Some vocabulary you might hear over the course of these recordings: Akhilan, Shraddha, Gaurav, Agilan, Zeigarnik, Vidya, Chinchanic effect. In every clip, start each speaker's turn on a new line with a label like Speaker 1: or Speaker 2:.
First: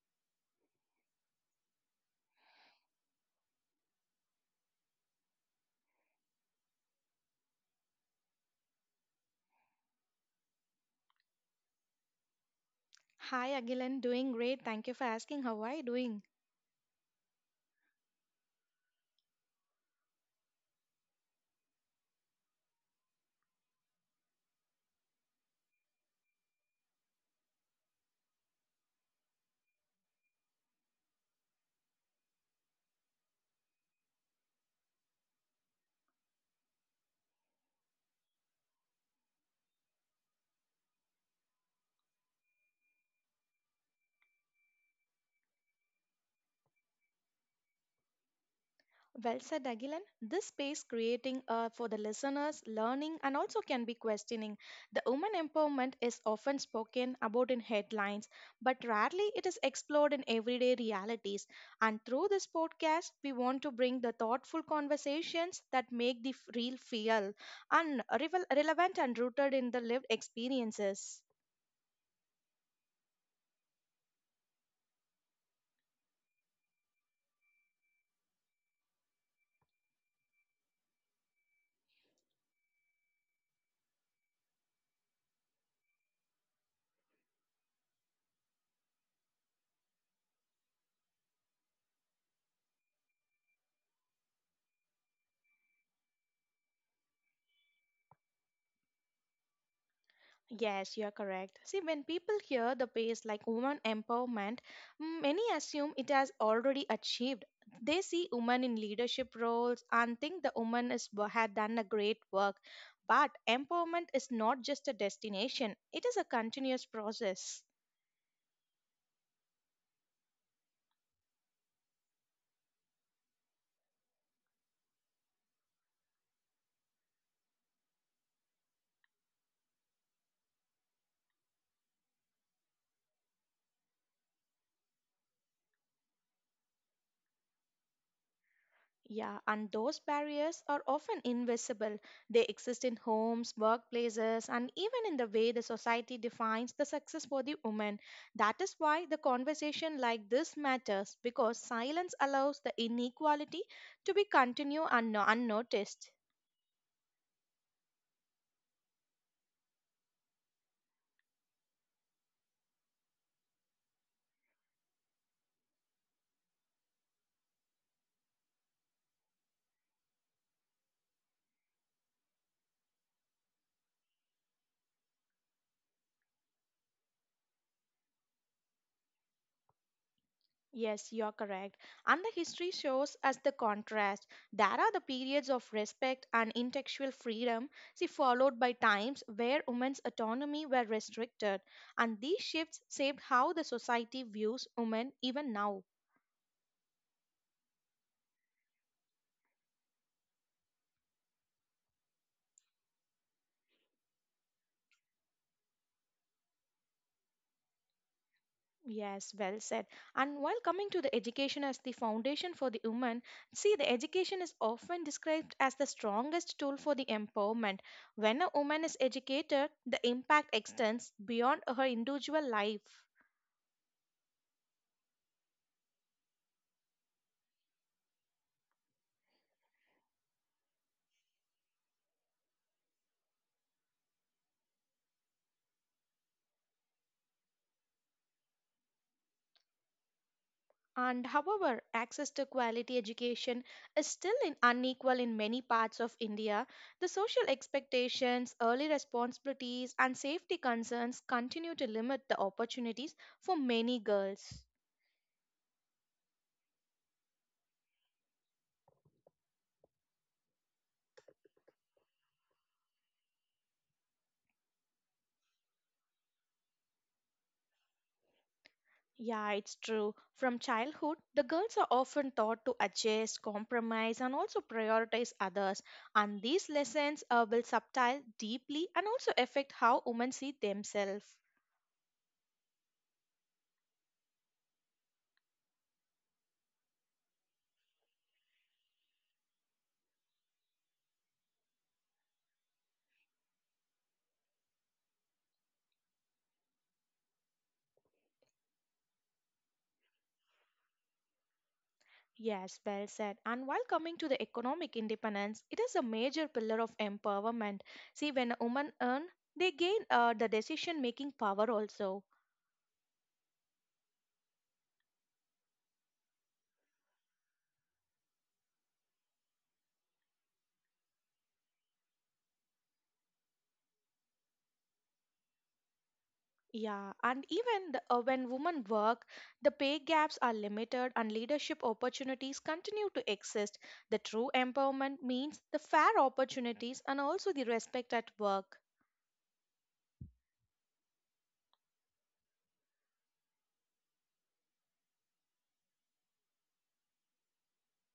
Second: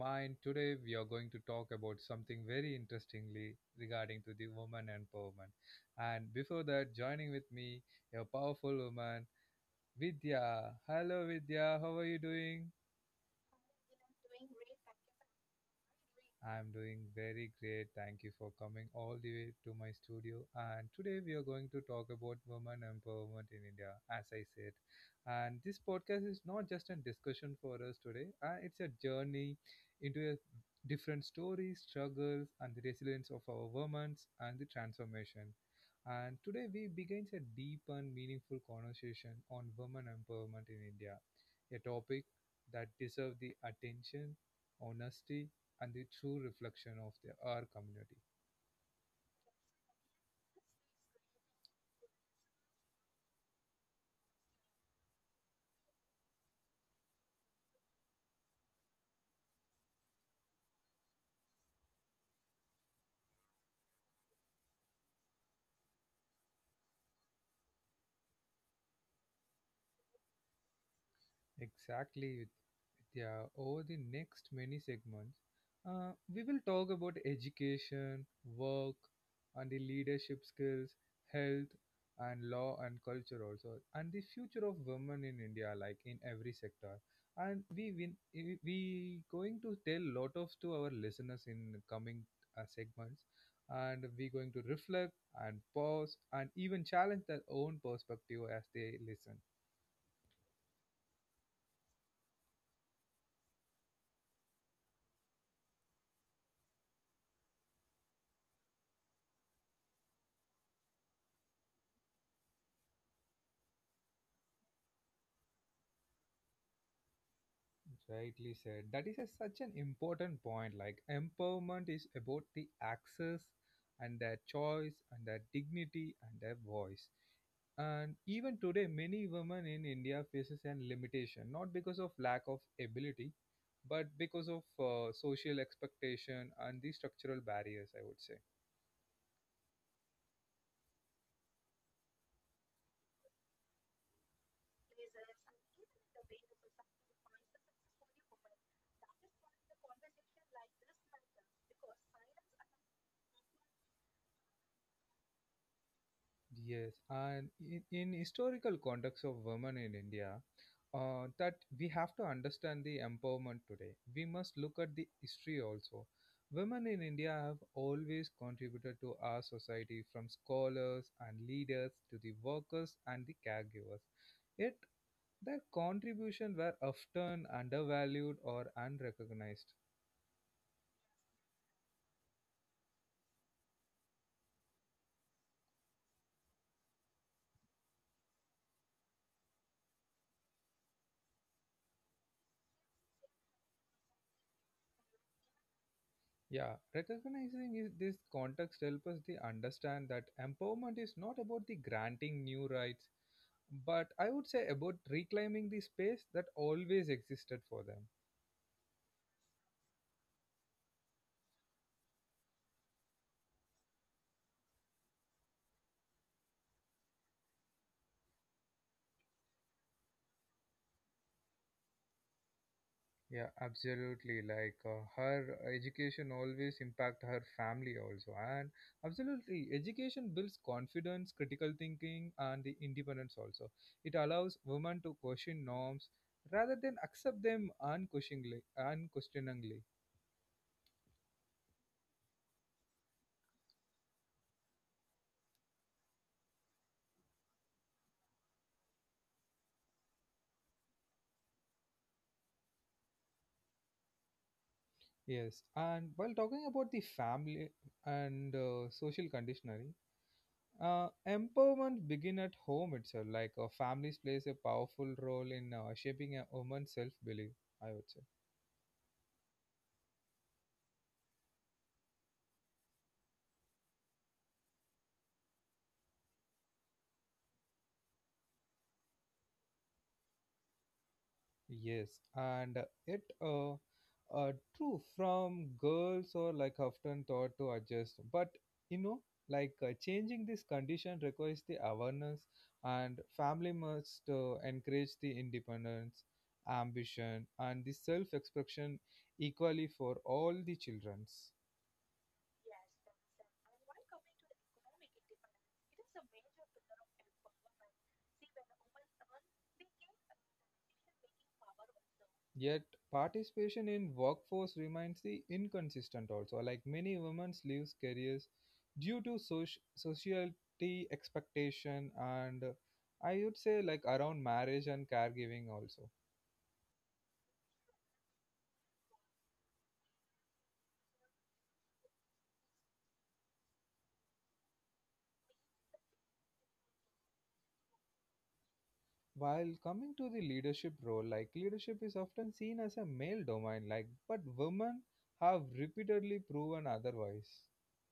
Speaker 1: mine. Today we are going to talk about something very interestingly regarding to the woman empowerment. And before that, joining with me a powerful woman, Vidya. Hello Vidya, how are you doing?
Speaker 2: Hi, Agilan. Doing great. Thank you for asking. How are you doing?
Speaker 1: I'm doing very great. Thank you for coming all the way to my studio. And today we are going to talk about women empowerment in India, as I said. And this podcast is not just a discussion for us today, it's a journey into a different stories, struggles, and the resilience of our women and the transformation. And today we begins a deep and meaningful conversation on women empowerment in India, a topic that deserves the attention, honesty, and the true reflection of their, our community.
Speaker 2: Well said, Agilan. This space creating for the listeners, learning, and also can be questioning. The woman empowerment is often spoken about in headlines, but rarely it is explored in everyday realities. And through this podcast, we want to bring the thoughtful conversations that make the real feel and relevant and rooted in the lived experiences.
Speaker 1: Exactly, Vidya. Over the next many segments, we will talk about education, work, and the leadership skills, health, and law and culture also, and the future of women in India, like in every sector. And we win, we going to tell lot of to our listeners in coming segments, and we going to reflect and pause and even challenge their own perspective as they listen.
Speaker 2: Yes, you are correct. See, when people hear the phrase like woman empowerment, many assume it has already achieved. They see women in leadership roles and think the woman is, had done a great work. But empowerment is not just a destination, it is a continuous process.
Speaker 1: Rightly said. That is such an important point. Like empowerment is about the access and their choice and their dignity and their voice. And even today, many women in India faces an limitation, not because of lack of ability, but because of social expectation and the structural barriers. I would say.
Speaker 2: Yeah, and those barriers are often invisible. They exist in homes, workplaces, and even in the way the society defines the success for the woman. That is why the conversation like this matters because silence allows the inequality to be continued and no, unnoticed.
Speaker 1: Yes, and in historical context of women in India, that we have to understand the empowerment today. We must look at the history also. Women in India have always contributed to our society from scholars and leaders to the workers and the caregivers. Yet their contribution were often undervalued or unrecognized.
Speaker 2: Yes, you're correct. And the history shows us the contrast. There are the periods of respect and intellectual freedom, see, followed by times where women's autonomy were restricted. And these shifts shaped how the society views women even now.
Speaker 1: Yeah, recognizing this context helps us to understand that empowerment is not about the granting new rights, but I would say about reclaiming the space that always existed for them.
Speaker 2: Yes, well said. And while coming to the education as the foundation for the woman, see, the education is often described as the strongest tool for the empowerment. When a woman is educated, the impact extends beyond her individual life.
Speaker 1: Yeah, absolutely. Like her education always impact her family also, and absolutely, education builds confidence, critical thinking, and the independence also. It allows women to question norms rather than accept them unquestioningly. Unquestioningly.
Speaker 2: And however, access to quality education is still in unequal in many parts of India. The social expectations, early responsibilities, and safety concerns continue to limit the opportunities for many girls.
Speaker 1: Yes, and while talking about the family and social conditioning, empowerment begin at home itself. Like families plays a powerful role in shaping a woman's self-belief. I would say.
Speaker 2: Yeah, it's true. From childhood, the girls are often taught to adjust, compromise, and also prioritize others. And these lessons will subtile deeply and also affect how women see themselves.
Speaker 1: Yes, and it true from girls or like often thought to adjust, but you know, like changing this condition requires the awareness, and family must encourage the independence, ambition, and the self-expression equally for all the children.
Speaker 2: Yes, well said. And while coming to the economic independence, it is a major pillar of empowerment. See, when women earn, they gain the decision making power also.
Speaker 1: Yet participation in workforce remains the inconsistent also. Like many women leaves careers due to society expectation and I would say like around marriage and caregiving also.
Speaker 2: Yeah, and even when women work, the pay gaps are limited and leadership opportunities continue to exist. The true empowerment means the fair opportunities and also the respect at work.
Speaker 1: While coming to the leadership role, like leadership is often seen as a male domain, like but women have repeatedly proven otherwise.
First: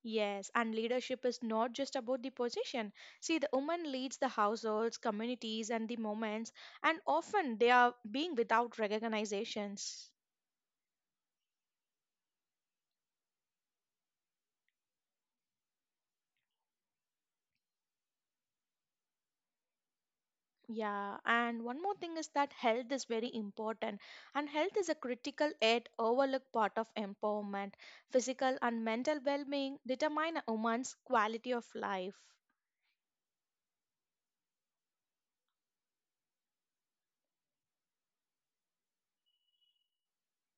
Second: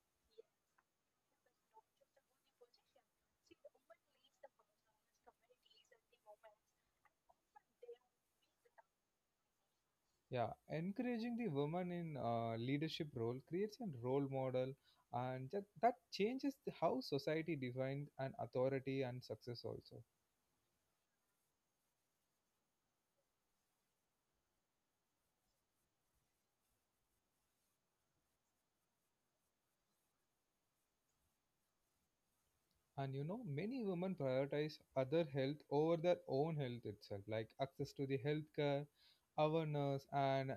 Speaker 2: Yes, and leadership is not just about the position. See, the woman leads the households, communities, and the moments, and often they are being without recognizations.
Speaker 1: Yeah, encouraging the woman in leadership role creates a role model, and that changes how society defines an authority and success also.
Speaker 2: Yeah, and one more thing is that health is very important, and health is a critical yet overlooked part of empowerment. Physical and mental well being determine a woman's quality of life.
Speaker 1: And many women prioritize other health over their own health itself, like access to the healthcare, awareness, and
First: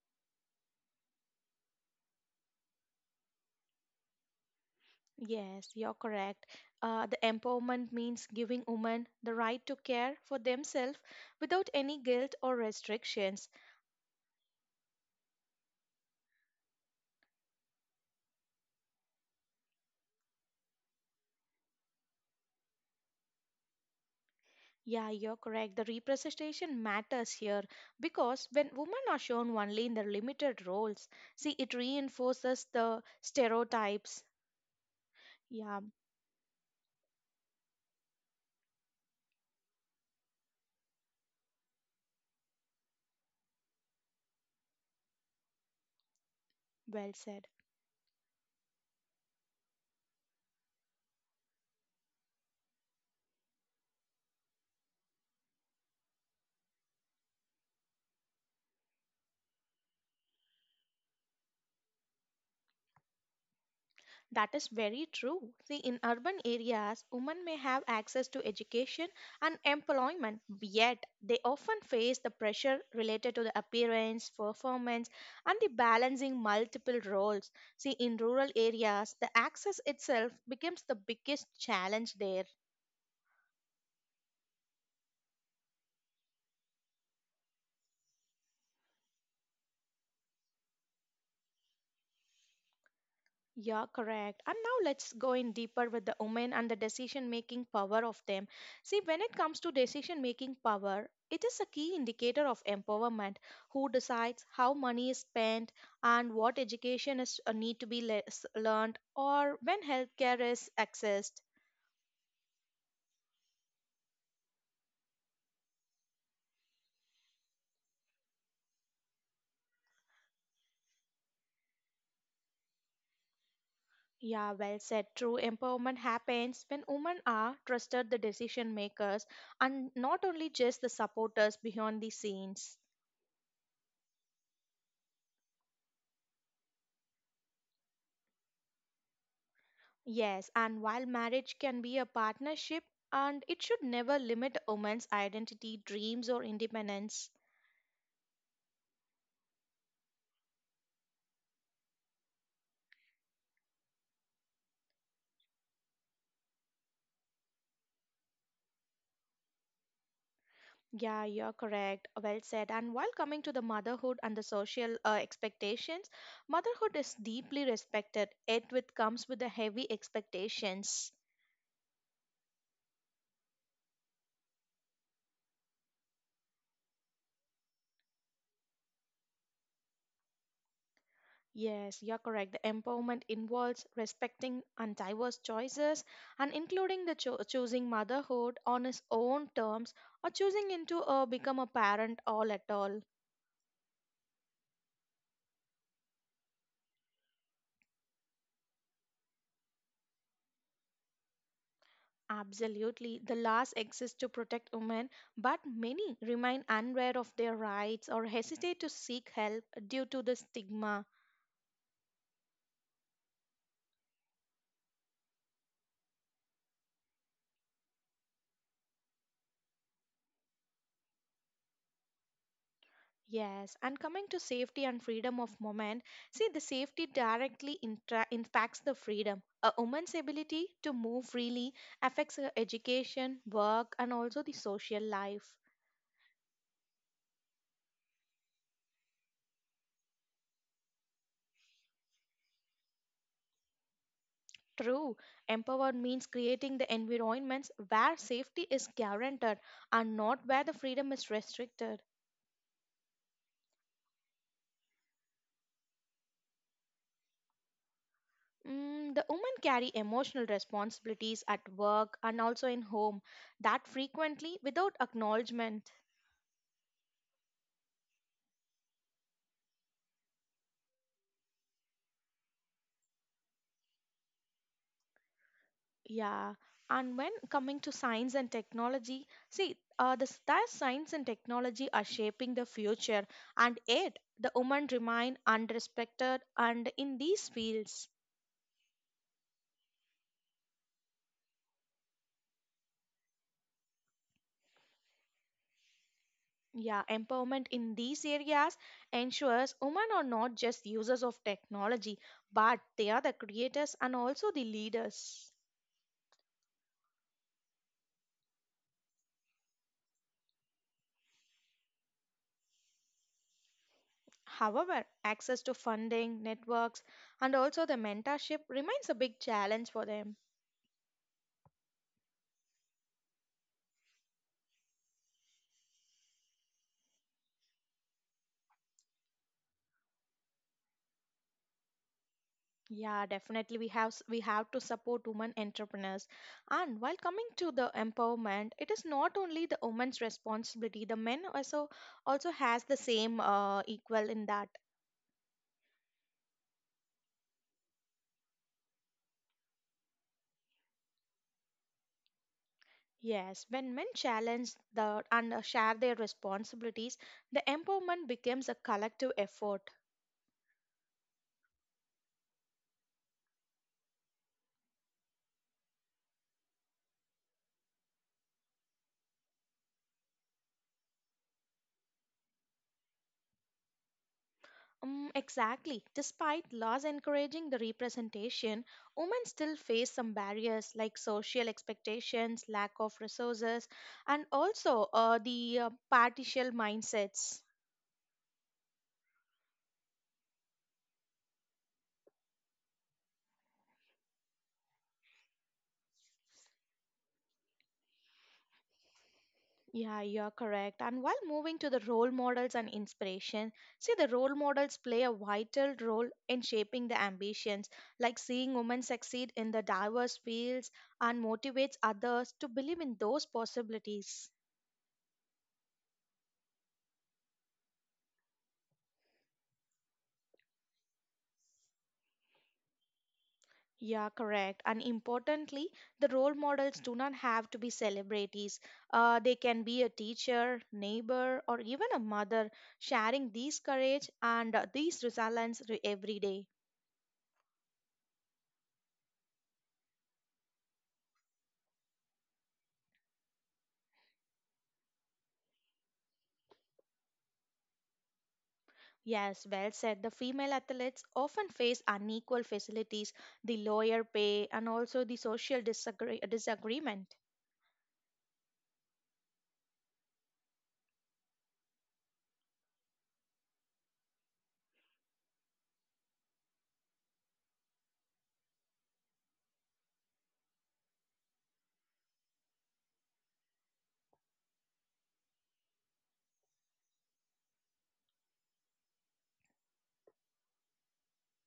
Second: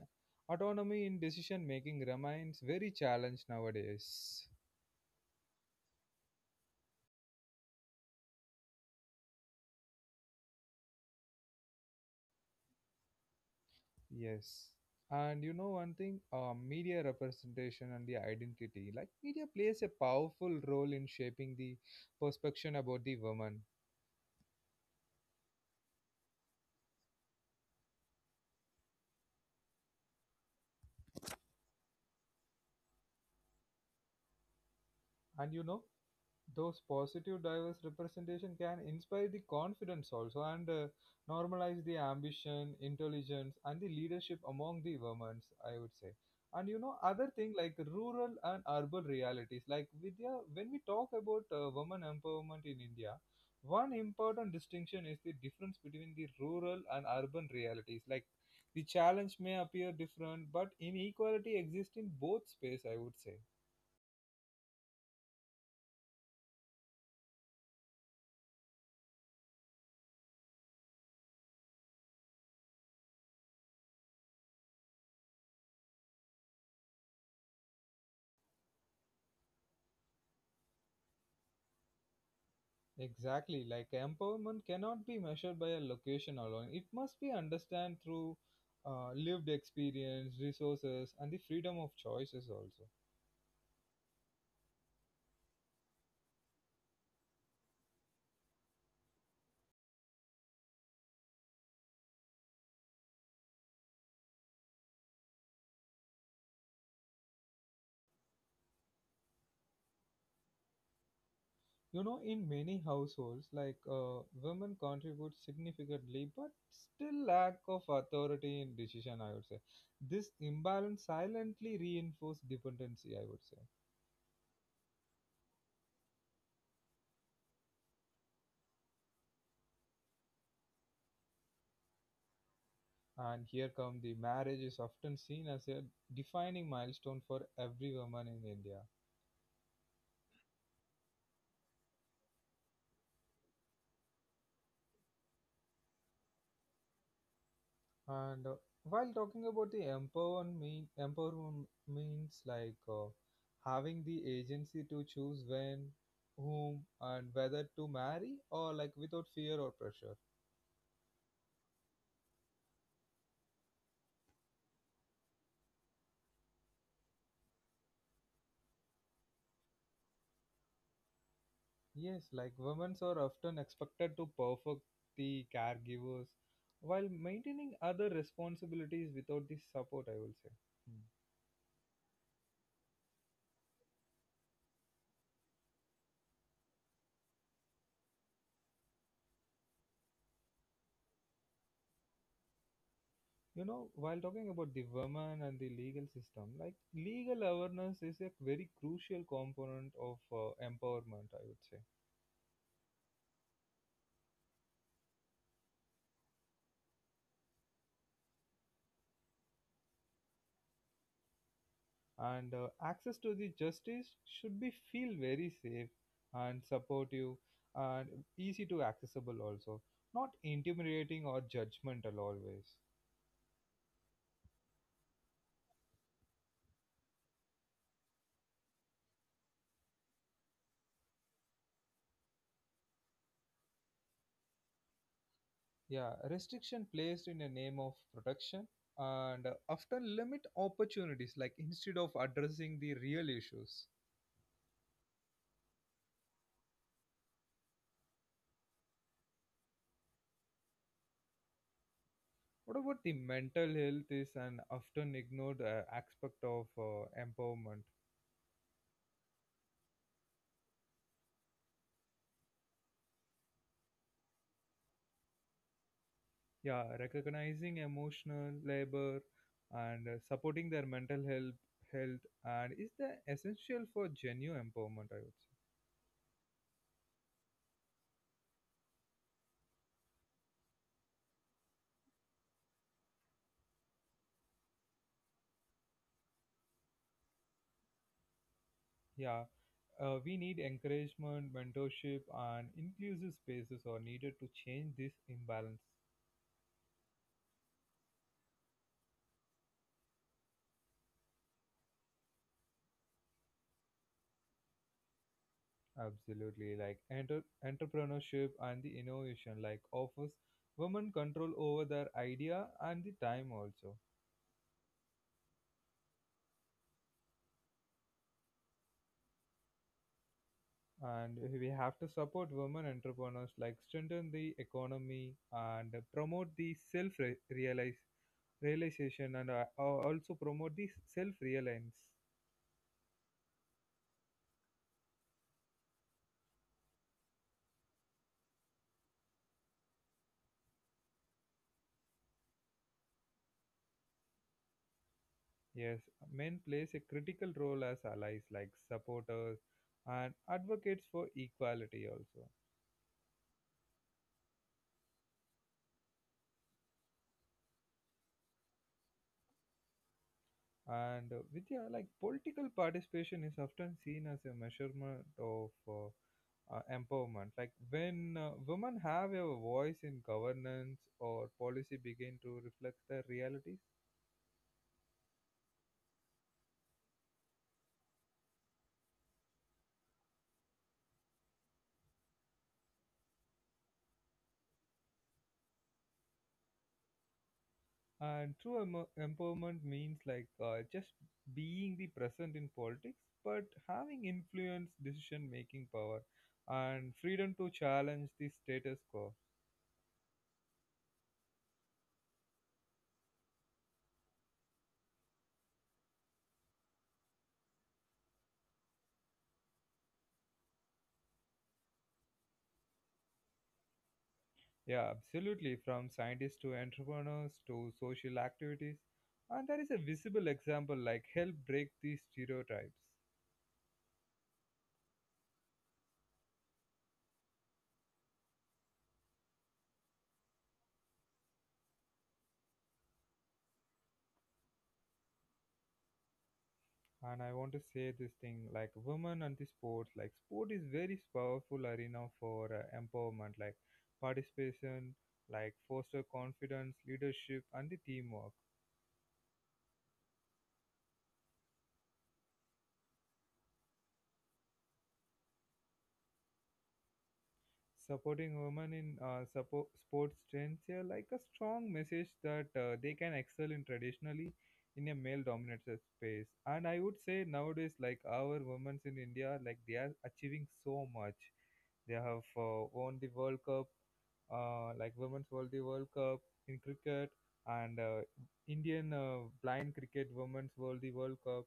Speaker 1: autonomy in decision making remains very challenged nowadays.
Speaker 2: Yes, you're correct. The empowerment means giving women the right to care for themselves without any guilt or restrictions.
Speaker 1: Yes. And you know one thing, media representation and the identity. Like media plays a powerful role in shaping the perception about the woman.
Speaker 2: Yeah, you're correct. The representation matters here because when women are shown only in their limited roles, see, it reinforces the stereotypes.
Speaker 1: And
Speaker 2: Yeah,
Speaker 1: those positive diverse representation can inspire the confidence also and normalize the ambition intelligence and the leadership among the women, I would say. And you know
Speaker 2: well
Speaker 1: other
Speaker 2: said.
Speaker 1: thing, like rural and urban realities, like Vidya, when we talk about women empowerment in India, one important distinction is the difference between the rural and urban realities, like the challenge may appear different but inequality exists in both space, I would say.
Speaker 2: That is very true. See, in urban areas, women may have access to education and employment, yet they often face the pressure related to the appearance, performance, and the balancing multiple roles. See, in rural areas, the access itself becomes the biggest challenge there.
Speaker 1: Exactly, like empowerment cannot be measured by a location alone. It must be understood through lived experience, resources, and the freedom of choices also.
Speaker 2: Yeah, correct. And now let's go in deeper with the women and the decision making power of them. See, when it comes to decision making power, it is a key indicator of empowerment who decides how money is spent and what education is need to be learned or when healthcare is accessed.
Speaker 1: In many households, like women contribute significantly, but still lack of authority in decision. I would say this imbalance silently reinforces dependency. I would say,
Speaker 2: Yeah, well said. True empowerment happens when women are trusted the decision makers and not only just the supporters behind the scenes.
Speaker 1: and here come the marriage is often seen as a defining milestone for every woman in India.
Speaker 2: Yes, and while marriage can be a partnership, and it should never limit a woman's identity, dreams, or independence.
Speaker 1: And while talking about the empowerment, empowerment means like having the agency to choose when, whom, and whether to marry or like without fear or pressure.
Speaker 2: Yeah, you're correct. Well said. And while coming to the motherhood and the social expectations, motherhood is deeply respected, yet with comes with the heavy expectations.
Speaker 1: Yes, like women are often expected to perfect the caregivers while maintaining other responsibilities without the support, I will say. Hmm.
Speaker 2: Yes, you're correct. The empowerment involves respecting and diverse choices and including the choosing motherhood on its own terms or choosing into a become a parent all at all.
Speaker 1: You know while talking about the women and the legal system, like legal awareness is a very crucial component of empowerment, I would say.
Speaker 2: Absolutely. The laws exist to protect women, but many remain unaware of their rights or hesitate to seek help due to the stigma.
Speaker 1: And access to the justice should be feel very safe and supportive and easy to accessible also, not intimidating or judgmental always.
Speaker 2: Yes, and coming to safety and freedom of women, see the safety directly impacts the freedom. A woman's ability to move freely affects her education, work, and also the social life.
Speaker 1: Yeah, restriction placed in the name of protection and often limit opportunities, like instead of addressing the real issues.
Speaker 2: True, empowered means creating the environments where safety is guaranteed and not where the freedom is restricted.
Speaker 1: What about the mental health is an often ignored aspect of empowerment?
Speaker 2: The women carry emotional responsibilities at work and also in home that frequently without acknowledgement.
Speaker 1: Yeah, recognizing emotional labor and supporting their mental health and is the essential for genuine empowerment. I would say.
Speaker 2: Yeah. And when coming to science and technology, see, the that science and technology are shaping the future, and yet the women remain unrespected. And in these fields,
Speaker 1: Yeah, we need encouragement, mentorship, and inclusive spaces are needed to change this imbalance.
Speaker 2: yeah, empowerment in these areas ensures women are not just users of technology, but they are the creators and also the leaders.
Speaker 1: Absolutely, like entrepreneurship and the innovation like offers women control over their idea and the time also.
Speaker 2: However, access to funding, networks, and also the mentorship remains a big challenge for them.
Speaker 1: And we have to support women entrepreneurs, like strengthen the economy and promote the self realize realization and also promote the self reliance.
Speaker 2: Yeah, definitely we have to support women entrepreneurs. And while coming to the empowerment, it is not only the women's responsibility. The men also has the same equal in that.
Speaker 1: Yes, men plays a critical role as allies, like supporters and advocates for equality also.
Speaker 2: Yes, when men challenge the and share their responsibilities, the empowerment becomes a collective effort.
Speaker 1: And Vidya, like political participation is often seen as a measurement of empowerment. Like when women have a voice in governance or policy, begin to reflect their realities.
Speaker 2: Mm, exactly. Despite laws encouraging the representation, women still face some barriers like social expectations, lack of resources, and also the partial mindsets.
Speaker 1: And true empowerment means like just being the present in politics, but having influence, decision making power, and freedom to challenge the status quo.
Speaker 2: Yeah, you're correct. And while moving to the role models and inspiration, see the role models play a vital role in shaping the ambitions, like seeing women succeed in the diverse fields and motivates others to believe in those possibilities.
Speaker 1: Yeah, absolutely. From scientists to entrepreneurs to social activities. And there is a visible example like help break these stereotypes.
Speaker 2: Yeah, correct. And importantly, the role models do not have to be celebrities. They can be a teacher, neighbor, or even a mother, sharing these courage and these resilience every day.
Speaker 1: And I want to say this thing like women and the sports, like sport is very powerful arena for empowerment, like participation, like foster confidence, leadership, and the teamwork.
Speaker 2: Yes, well said. The female athletes often face unequal facilities, the lower pay, and also the social disagreement.
Speaker 1: Supporting women in sports trends here, like a strong message that they can excel in traditionally in a male-dominated space. And I would say nowadays, like our women in India, like they are achieving so much. They have won the World Cup, like Women's World Cup in cricket, and Indian blind cricket Women's World Cup,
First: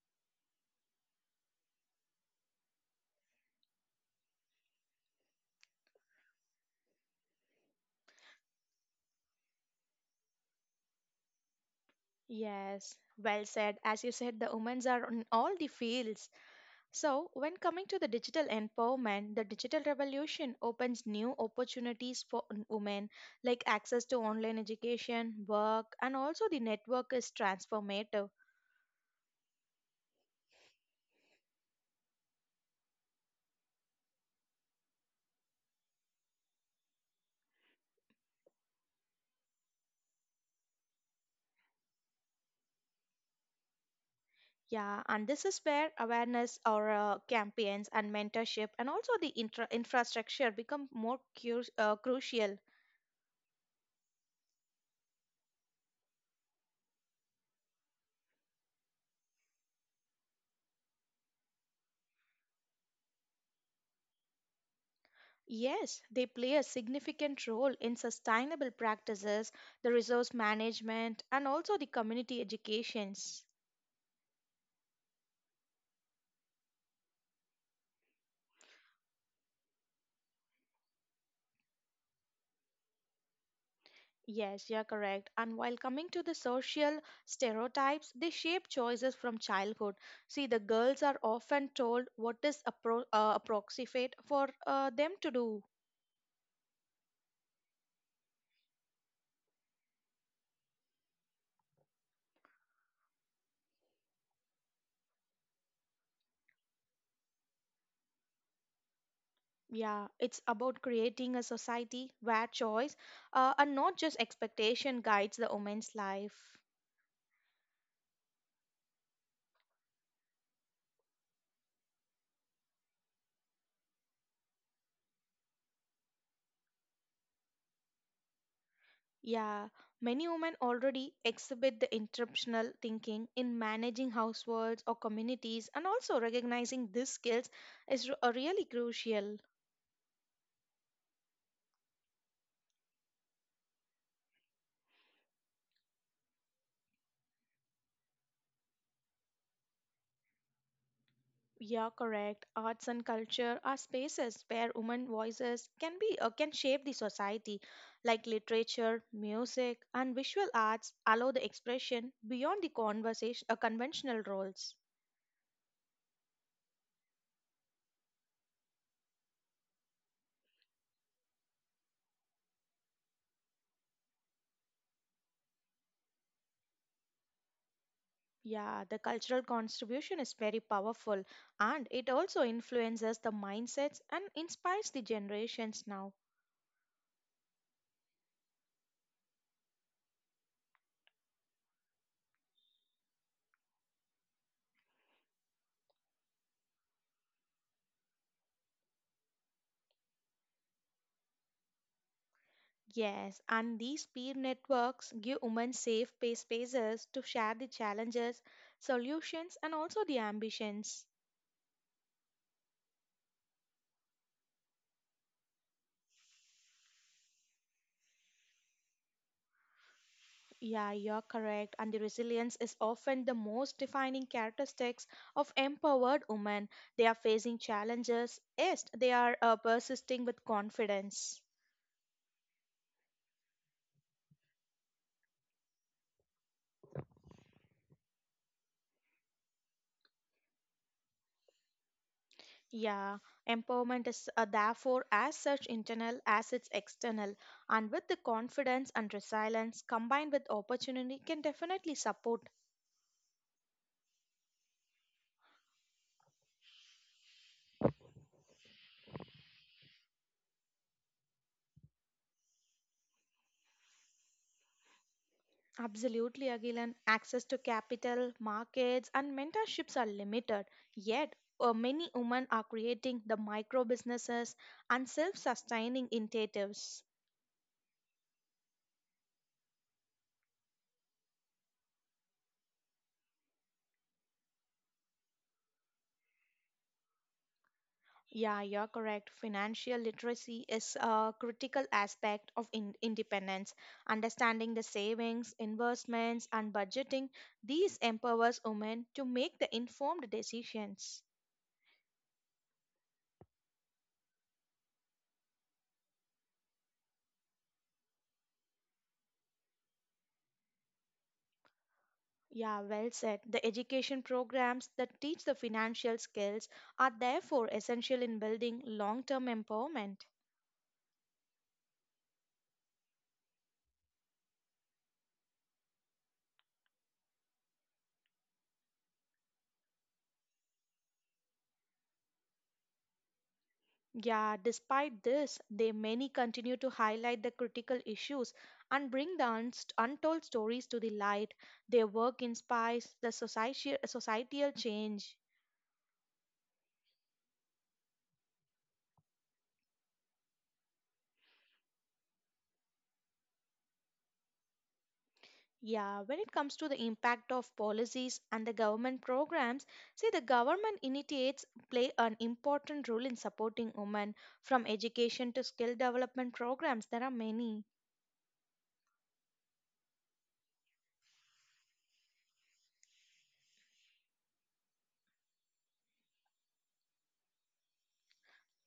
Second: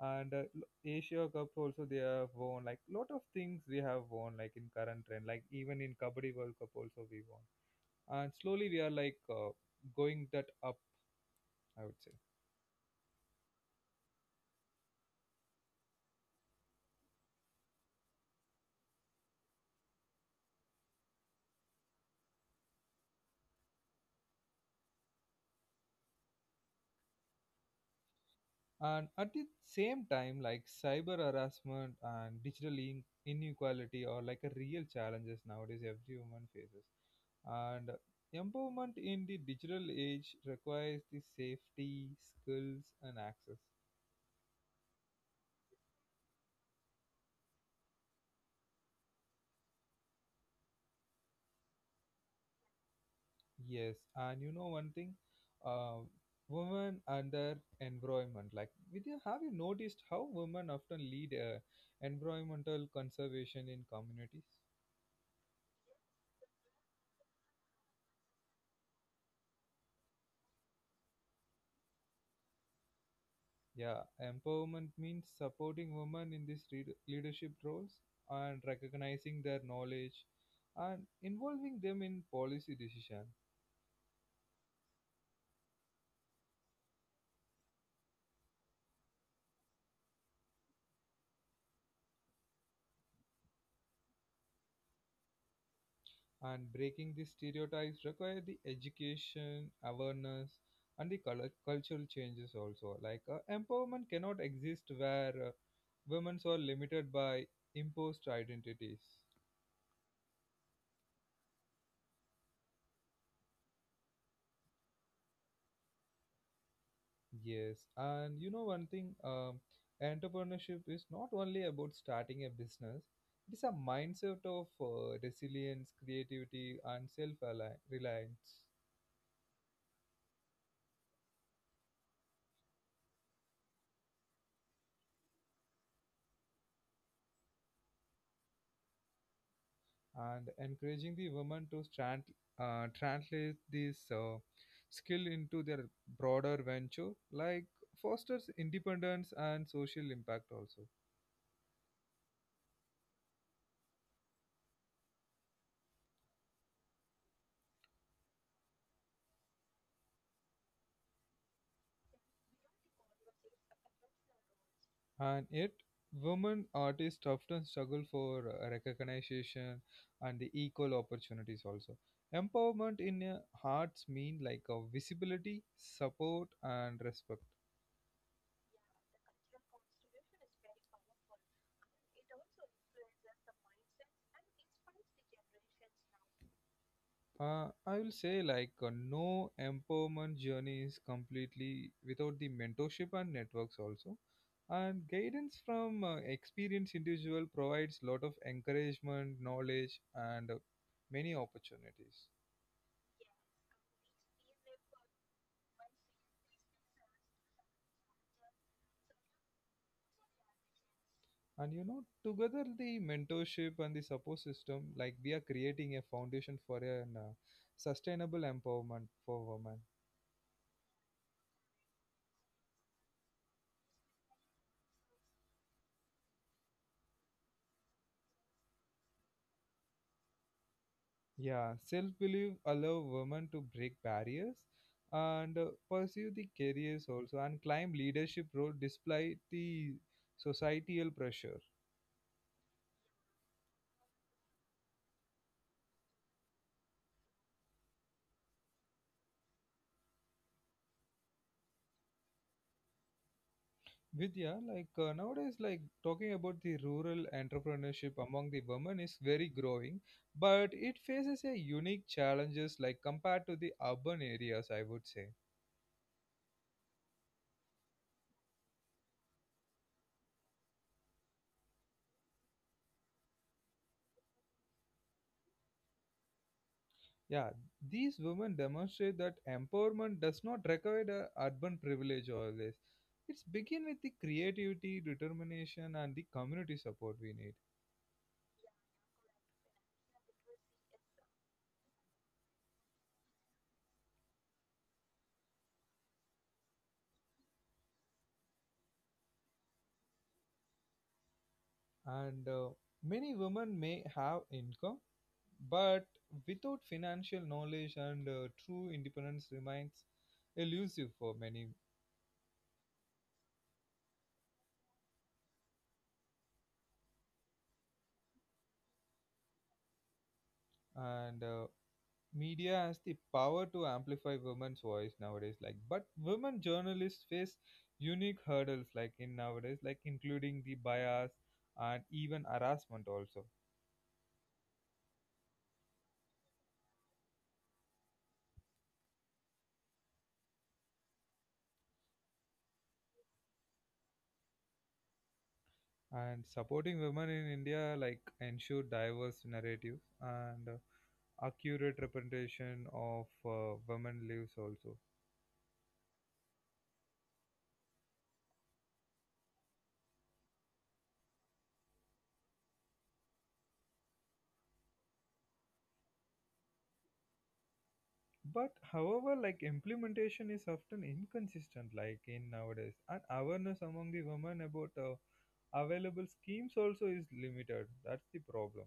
Speaker 1: and Asia Cups also they have won, like lot of things we have won, like in current trend, like even in Kabaddi World Cup also we won. And slowly we are like going that up, I would say.
Speaker 2: Yes, well said. As you said, the women are in all the fields. So, when coming to the digital empowerment, the digital revolution opens new opportunities for women, like access to online education, work, and also the network is transformative.
Speaker 1: And at the same time, like cyber harassment and digital inequality are like a real challenges nowadays every woman faces. And empowerment in the digital age requires the safety skills and access.
Speaker 2: Yeah, and this is where awareness or campaigns and mentorship and also the infrastructure become more crucial.
Speaker 1: Yes, and you know one thing, uh, women and their environment. Like, with you, have you noticed how women often lead environmental conservation in communities?
Speaker 2: Yes, they play a significant role in sustainable practices, the resource management, and also the community educations.
Speaker 1: Yeah, empowerment means supporting women in these leadership roles and recognizing their knowledge and involving them in policy decision.
Speaker 2: Yes, you're correct. And while coming to the social stereotypes, they shape choices from childhood. See, the girls are often told what is approximate for them to do.
Speaker 1: And breaking these stereotypes require the education awareness and the cultural changes also, like empowerment cannot exist where women are limited by imposed identities.
Speaker 2: Yeah, it's about creating a society where choice and not just expectation guides the woman's life.
Speaker 1: Yes, and you know one thing, entrepreneurship is not only about starting a business. It is a mindset of resilience creativity and self reliance.
Speaker 2: Yeah, many women already exhibit the interruptional thinking in managing households or communities, and also recognizing these skills is really crucial.
Speaker 1: And encouraging the women to translate this skill into their broader venture, like fosters independence and social impact also.
Speaker 2: Yeah, correct. Arts and culture are spaces where women voices can be can shape the society, like literature, music, and visual arts allow the expression beyond the conversation conventional roles.
Speaker 1: And yet women artists often struggle for recognition and the equal opportunities also. Empowerment in hearts mean like a visibility support and respect.
Speaker 2: Yeah, the cultural contribution is very powerful, and it also influences the mindsets and inspires the generations now.
Speaker 1: I will say like no empowerment journey is completely without the mentorship and networks also. And guidance from experienced individual provides lot of encouragement, knowledge, and many opportunities.
Speaker 2: Yes, and these peer networks give women safe spaces to share the challenges, solutions, and also the ambitions.
Speaker 1: And together the mentorship and the support system, like we are creating a foundation for an sustainable empowerment for women.
Speaker 2: Yeah, you're correct. And the resilience is often the most defining characteristics of empowered women. They are facing challenges, yes, they are persisting with confidence.
Speaker 1: Yeah, self belief allow women to break barriers and pursue the careers also and climb leadership role despite the societal pressure.
Speaker 2: Yeah, empowerment is therefore as such internal as it's external, and with the confidence and resilience combined with opportunity can definitely support
Speaker 1: Vidya, like nowadays, like talking about the rural entrepreneurship among the women is very growing, but it faces a unique challenges like compared to the urban areas, I would say.
Speaker 2: Absolutely, Agilan. Access to capital, markets, and mentorships are limited. Yet, many women are creating the micro businesses and self sustaining initiatives.
Speaker 1: Yeah, these women demonstrate that empowerment does not require the urban privilege always. It's begin with the creativity, determination, and the community support we need.
Speaker 2: Yeah, you're correct. Financial literacy is a critical aspect of independence. Understanding the savings, investments, and budgeting, these empowers women to make the informed decisions.
Speaker 1: And many women may have income, but without financial knowledge and true independence remains elusive for many.
Speaker 2: Yeah, well said. The education programs that teach the financial skills are therefore essential in building long term empowerment.
Speaker 1: And Media has the power to amplify women's voice nowadays, like, but women journalists face unique hurdles, like in nowadays, like including the bias and even harassment also.
Speaker 2: Yeah, despite this, they many continue to highlight the critical issues and bring the untold stories to the light. Their work inspires the societal change.
Speaker 1: And supporting women in india, like ensure diverse narratives and accurate representation of women lives also.
Speaker 2: Yeah, when it comes to the impact of policies and the government programs, see the government initiates play an important role in supporting women from education to skill development programs. There are many.
Speaker 1: But however, like implementation is often inconsistent, like in nowadays, and awareness among the women about available schemes also is limited, that's the problem.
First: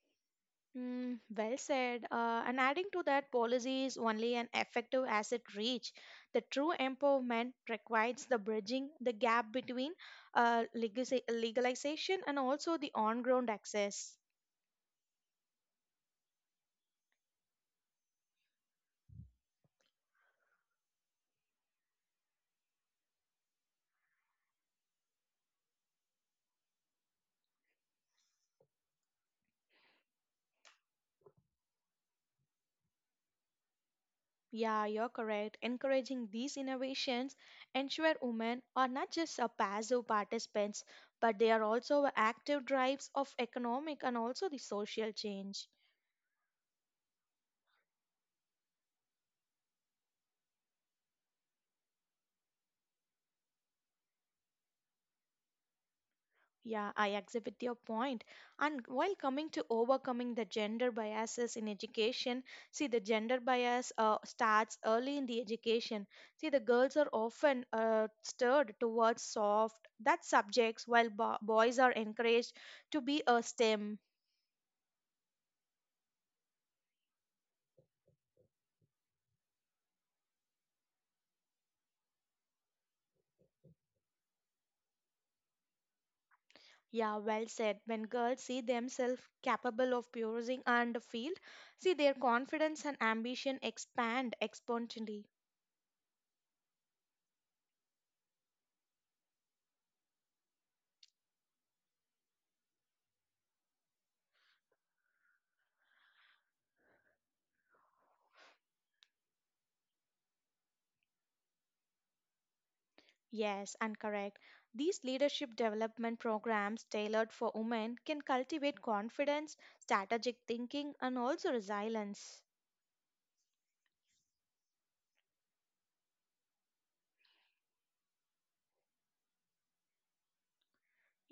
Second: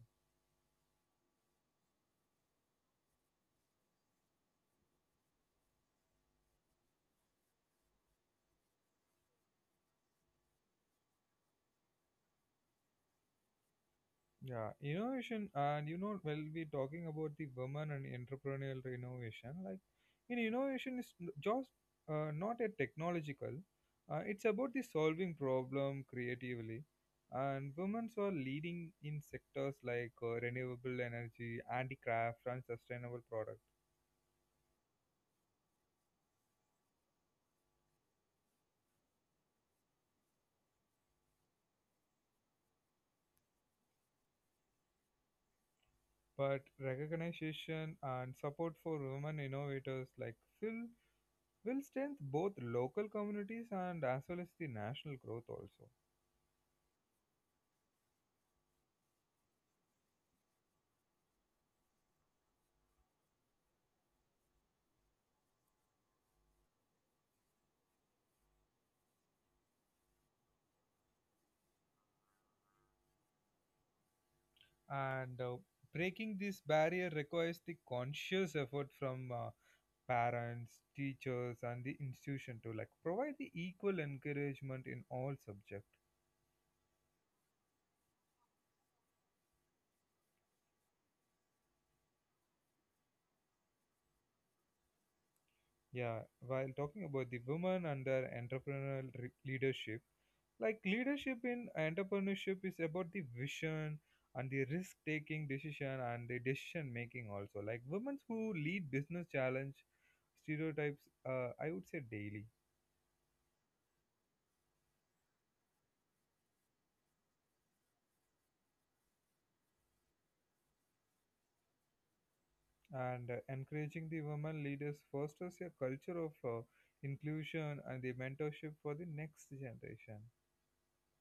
Speaker 2: Mm, well said. And adding to that, policies only an effective as it reach. The true empowerment requires the bridging the gap between legalization and also the on-ground access.
Speaker 1: Yeah, innovation. And you know, we'll be talking about the women and entrepreneurial innovation, like in innovation is n- just not a technological, it's about the solving problem creatively. And women are leading in sectors like renewable energy, handicraft, and sustainable products.
Speaker 2: Yeah, you're correct. Encouraging these innovations ensure women are not just a passive participants, but they are also active drives of economic and also the social change.
Speaker 1: But recognition and support for women innovators like Phil will strengthen both local communities and as well as the national growth also.
Speaker 2: Yeah, I agree with your point. And while coming to overcoming the gender biases in education, see the gender bias starts early in the education. See the girls are often stirred towards soft that subjects, while boys are encouraged to be a STEM.
Speaker 1: And Breaking this barrier requires the conscious effort from parents, teachers, and the institution to like provide the equal encouragement in all subjects.
Speaker 2: Yeah, well said. When girls see themselves capable of pursuing and field, see their confidence and ambition expand exponentially.
Speaker 1: Yeah, while talking about the women and their leadership, like leadership in entrepreneurship is about the vision and the risk taking decision and the decision making also. Like women who lead business challenge stereotypes, I would say daily.
Speaker 2: Yes, and correct. These leadership development programs tailored for women can cultivate confidence, strategic thinking, and also resilience.
Speaker 1: And Encouraging the women leaders fosters a culture of inclusion and the mentorship for the next generation.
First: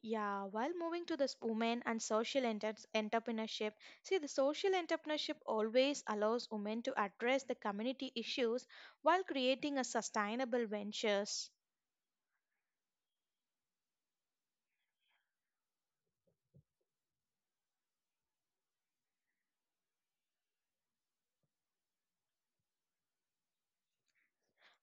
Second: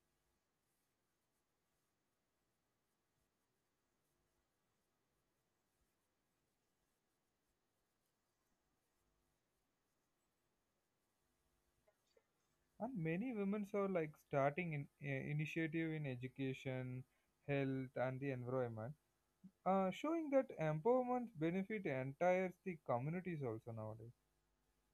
Speaker 2: Yeah, while moving to this women and social entrepreneurship, see the social entrepreneurship always allows women to address the community issues while creating a sustainable ventures.
Speaker 1: And many women are like starting in, initiative in education, health, and the environment, showing that empowerment benefit entire the communities also nowadays.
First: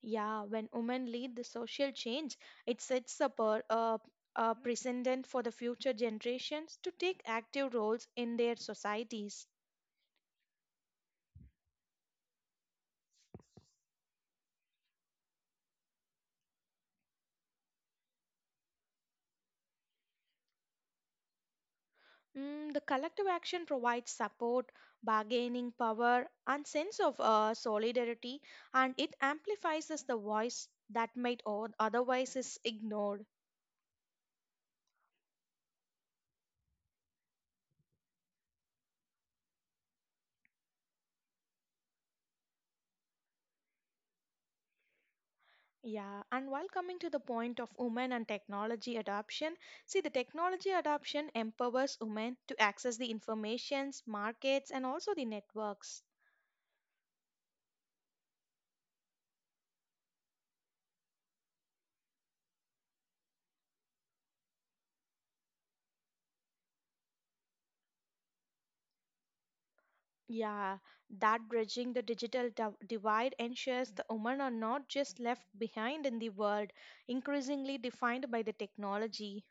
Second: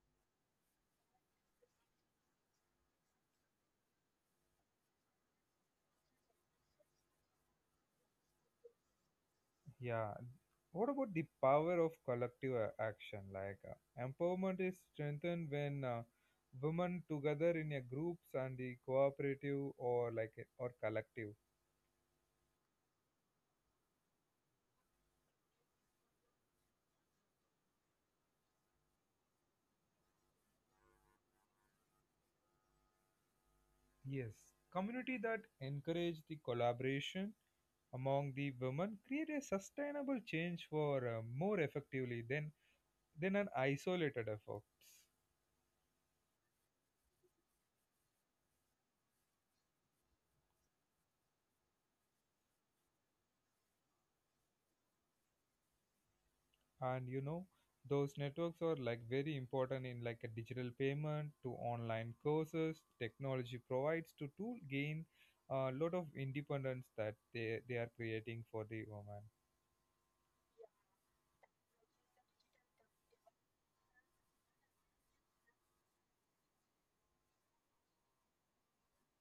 Speaker 2: Yeah, when women lead the social change, it sets up a precedent for the future generations to take active roles in their societies.
Speaker 1: Yeah. What about the power of action? Like empowerment is strengthened when women together in a groups and the cooperative or like or collective.
Speaker 2: Mm, the collective action provides support, bargaining power, and sense of solidarity, and it amplifies as the voice that might otherwise is ignored.
Speaker 1: Yes, community that encourage the collaboration among the women create a sustainable change for more effectively than an isolated efforts.
Speaker 2: Yeah, and while coming to the point of women and technology adoption, see the technology adoption empowers women to access the informations, markets, and also the networks.
Speaker 1: And you know, those networks are like very important in like a digital payment to online courses, technology provides to gain a lot of independence that they are creating for the woman.
Speaker 2: Yeah, that bridging the digital divide ensures the women are not just left behind in the world, increasingly defined by the technology.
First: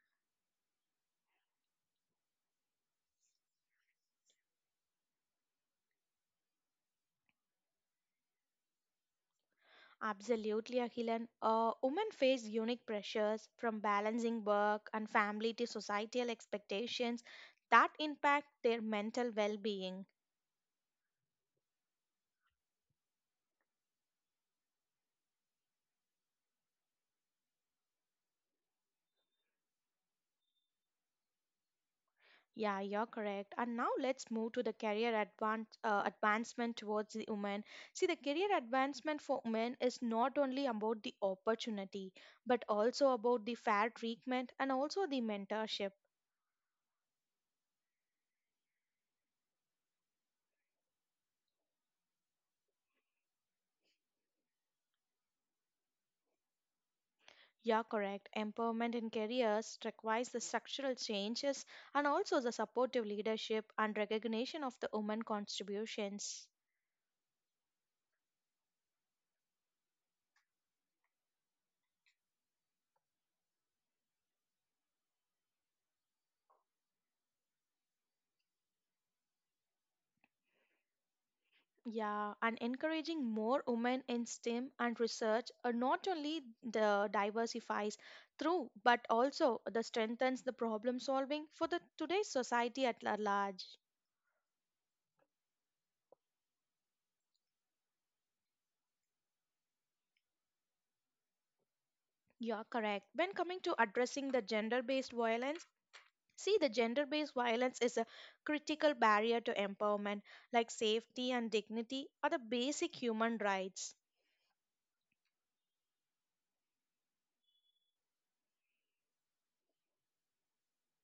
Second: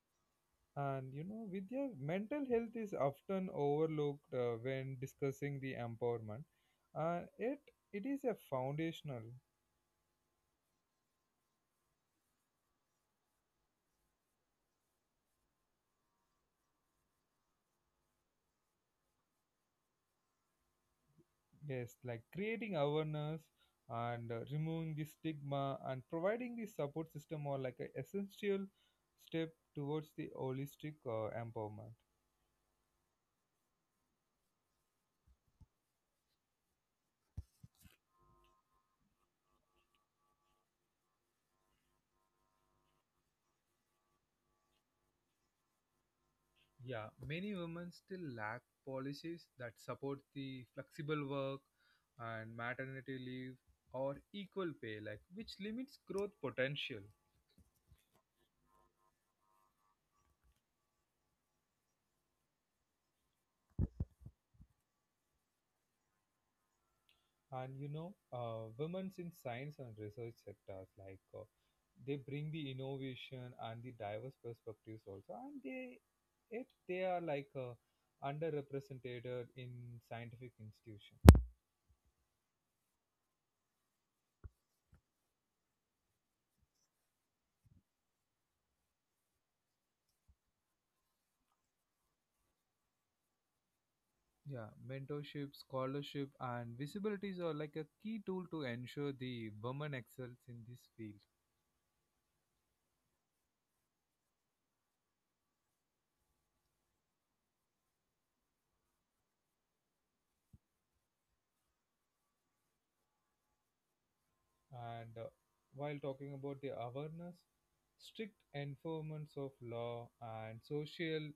Speaker 1: And you know, Vidya, mental health is often overlooked when discussing the empowerment. Uh, it it is a foundational.
Speaker 2: Absolutely, Akhilan. Women face unique pressures from balancing work and family to societal expectations that impact their mental well-being.
Speaker 1: Yes, like creating awareness and removing the stigma and providing the support system are like an essential step towards the holistic empowerment.
Speaker 2: Yeah, you're correct. And now let's move to the career advancement towards the women. See, the career advancement for women is not only about the opportunity, but also about the fair treatment and also the mentorship.
Speaker 1: Yeah, many women still lack policies that support the flexible work and maternity leave or equal pay, like which limits growth potential.
Speaker 2: Yeah, correct. Empowerment in careers requires the structural changes and also the supportive leadership and recognition of the women contributions.
Speaker 1: And you know, women's in science and research sectors, like they bring the innovation and the diverse perspectives also. And they are like underrepresented in scientific institution.
Speaker 2: Yeah, and encouraging more women in STEM and research not only the diversifies through but also the strengthens the problem solving for the today's society at large.
Speaker 1: Yeah, mentorship, scholarship, and visibilities are like a key tool to ensure the women excels in this field.
Speaker 2: Yeah, correct. When coming to addressing the gender based violence, see, the gender based violence is a critical barrier to empowerment, like safety and dignity are the basic human rights.
Speaker 1: And While talking about the awareness, strict enforcements of law and social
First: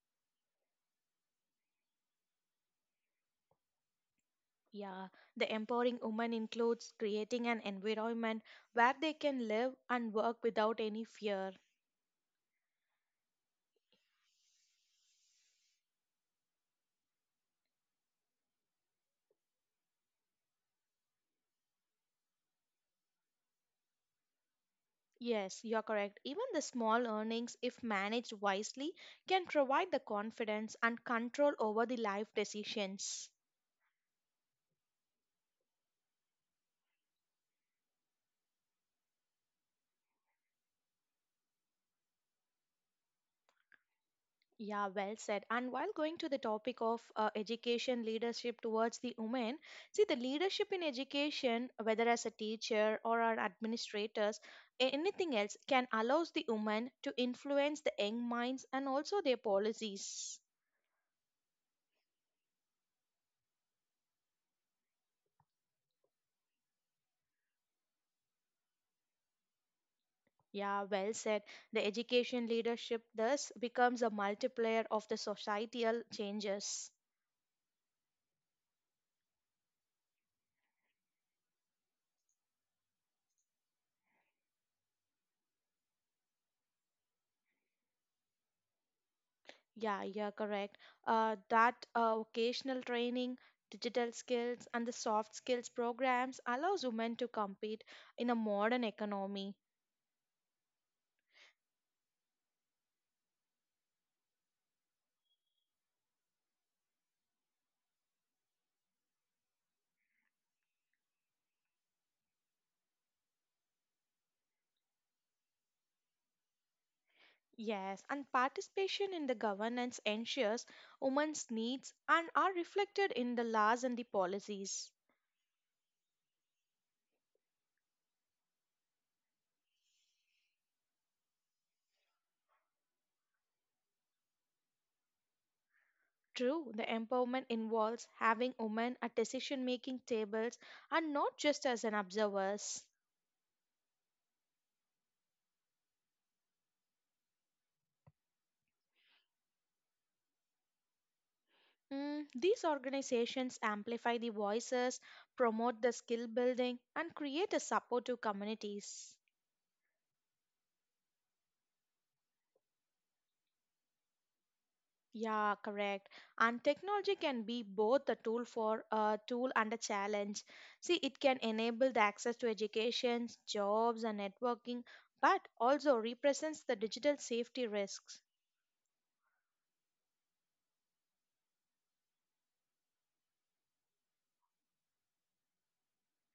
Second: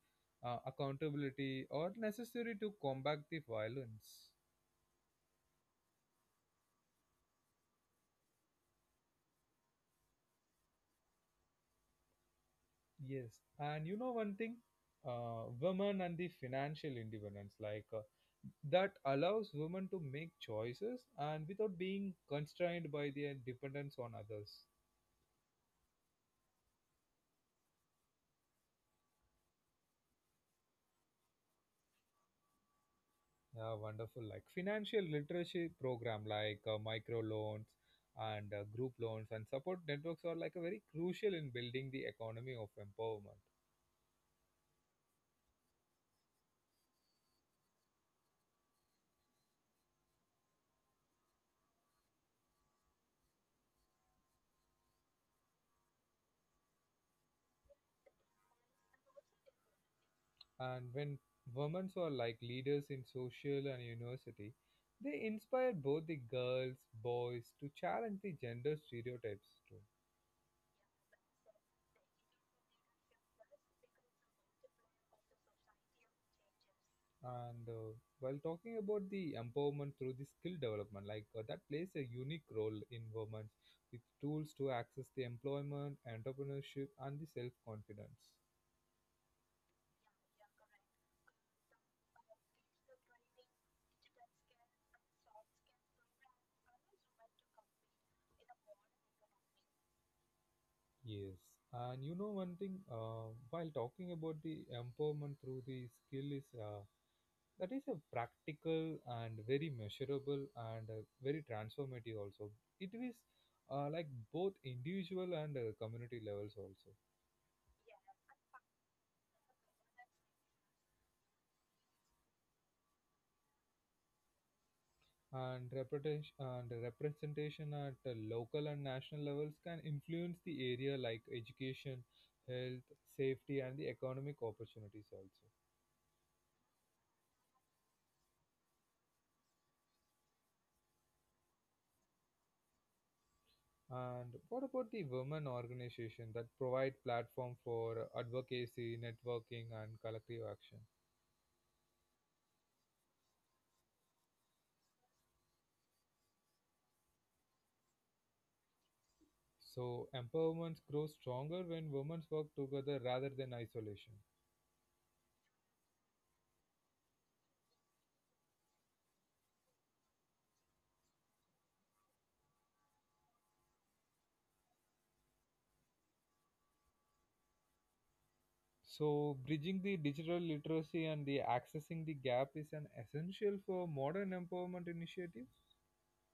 Speaker 1: accountability are necessary to combat the violence.
Speaker 2: Yeah, the empowering woman includes creating an environment where they can live and work without any fear.
Speaker 1: Yes, and you know one thing, women and the financial independence, like that allows women to make choices and without being constrained by their dependence on others.
Speaker 2: Yes, you're correct. Even the small earnings, if managed wisely, can provide the confidence and control over the life decisions.
Speaker 1: Yeah, wonderful. Like financial literacy program, like micro loans and group loans and support networks are like a very crucial in building the economy of empowerment.
Speaker 2: Yeah, well said. And while going to the topic of education leadership towards the women, see the leadership in education, whether as a teacher or an administrators, anything else, can allows the women to influence the young minds and also their policies.
Speaker 1: And when women are like leaders in social and university, they inspire both the girls, boys to challenge the gender stereotypes too.
Speaker 2: Yeah, well said. The education leadership thus becomes a multiplier of the societal changes.
Speaker 1: And While talking about the empowerment through the skill development, like that plays a unique role in women with tools to access the employment, entrepreneurship, and the self confidence.
Speaker 2: Yeah, yeah, correct. That Vocational training, digital skills, and the soft skills programs allows women to compete in a modern economy.
Speaker 1: Yes, and you know one thing. While talking about the empowerment through the skill is that is a practical and very measurable and very transformative also. It is like both individual and community levels also.
Speaker 2: Yes, and participation in the governance ensures women's needs and are reflected in the laws and the policies.
Speaker 1: And reputation and representation at the local and national levels can influence the area like education, health, safety and the economic opportunities also.
Speaker 2: True, the empowerment involves having women at decision-making tables and not just as an observers.
Speaker 1: And what about the women organization that provide platform for advocacy, networking, and collective action?
Speaker 2: Mm, these organizations amplify the voices, promote the skill building, and create a supportive communities.
Speaker 1: So empowerment grows stronger when women work together rather than isolation.
Speaker 2: Yeah, correct. And technology can be both a tool for a tool and a challenge. See, it can enable the access to education, jobs, and networking, but also represents the digital safety risks.
Speaker 1: So bridging the digital literacy and the accessing the gap is an essential for modern empowerment initiative.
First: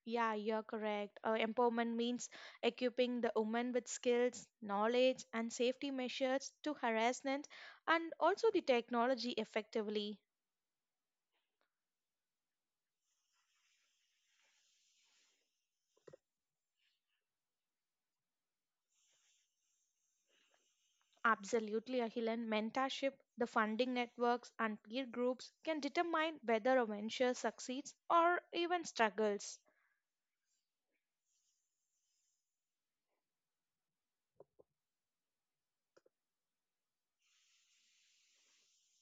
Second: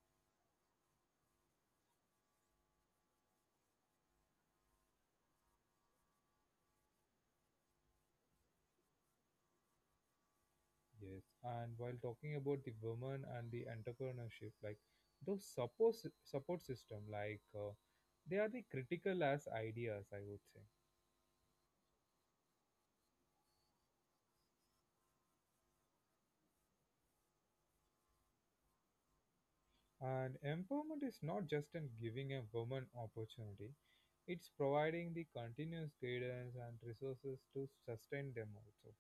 Speaker 2: Yeah, you're correct. Empowerment means equipping the woman with skills, knowledge, and safety measures to harassment and also the technology effectively.
Speaker 1: Yes, and while talking about the women and the entrepreneurship, like those support system, like they are the critical as ideas, I would say.
Speaker 2: Absolutely, Ahilan. Mentorship, the funding networks, and peer groups can determine whether a venture succeeds or even struggles.
Speaker 1: And empowerment is not just in giving a woman opportunity; it's providing the continuous guidance and resources to sustain them also.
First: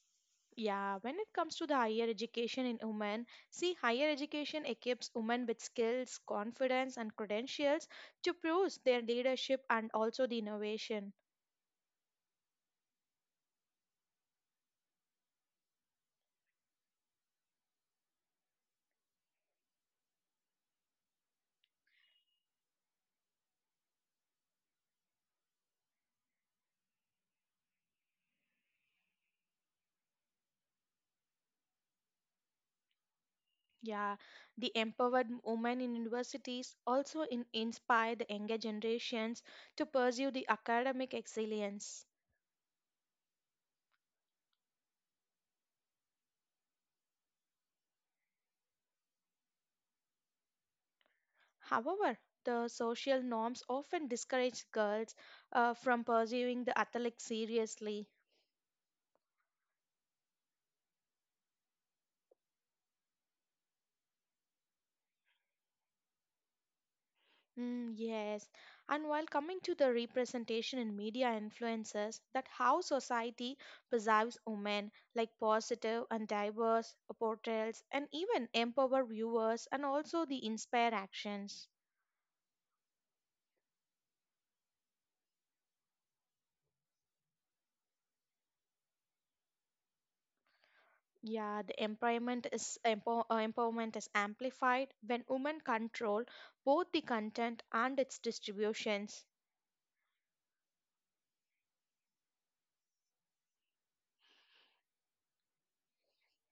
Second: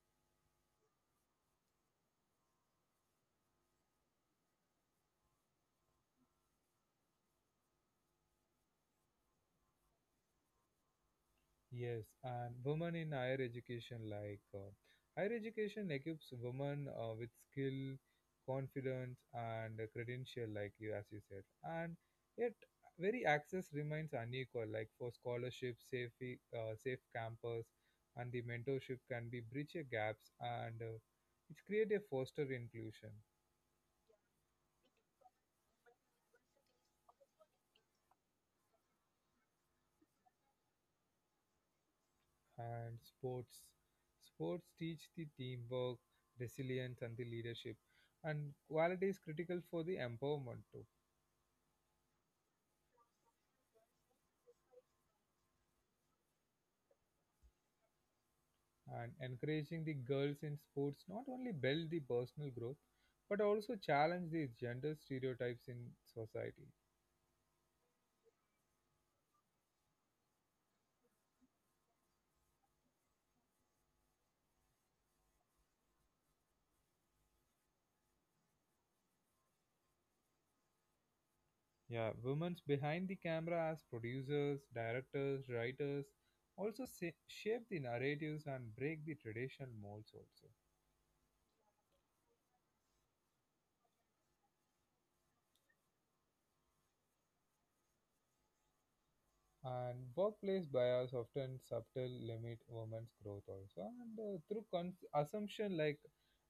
Speaker 2: Yeah, when it comes to the higher education in women, see, higher education equips women with skills, confidence, and credentials to prove their leadership and also the innovation.
Speaker 1: Yes, and women in higher education, like higher education equips women with skill, confidence, and a credential, like you as you said. And yet, very access remains unequal. Like for scholarships, safe campus, and the mentorship can be bridge a gaps, and it create a foster inclusion.
Speaker 2: Yeah, the empowered women in universities also inspire the younger generations to pursue the academic excellence.
Speaker 1: And sports. Sports teach the teamwork, resilience, and the leadership, and quality is critical for the empowerment too.
Speaker 2: However, the social norms often discourage girls from pursuing the athletic seriously.
Speaker 1: And encouraging the girls in sports not only build the personal growth, but also challenge the gender stereotypes in society.
Speaker 2: Mm, yes, and while coming to the representation in media influences, that how society perceives women, like positive and diverse portrayals, and even empower viewers and also the inspire actions.
Speaker 1: Yeah, women's behind the camera as producers, directors, writers also shape the narratives and break the traditional molds also.
Speaker 2: Yeah, the empowerment is empowerment is amplified when women control both the content and its distributions.
Speaker 1: And workplace bias often subtle limit women's growth also, and through assumption like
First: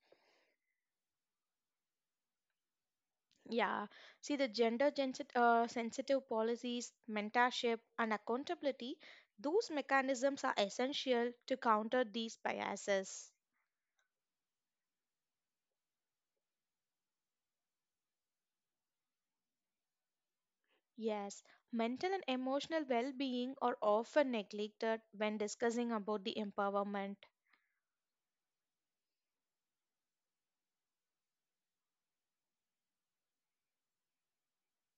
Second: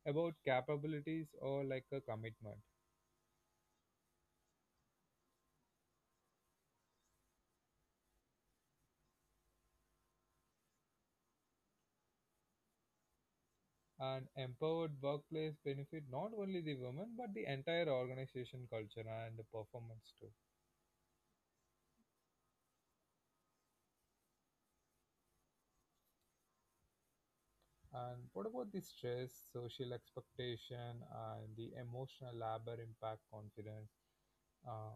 Speaker 1: about capabilities or like a commitment.
Speaker 2: Yeah, see the sensitive policies, mentorship, and accountability. Those mechanisms are essential to counter these biases.
Speaker 1: And empowered workplace benefit not only the women but the entire organization culture and the performance too.
Speaker 2: Yes, mental and emotional well-being are often neglected when discussing about the empowerment.
Speaker 1: And what about the stress, social expectation, and the emotional labor impact confidence, uh,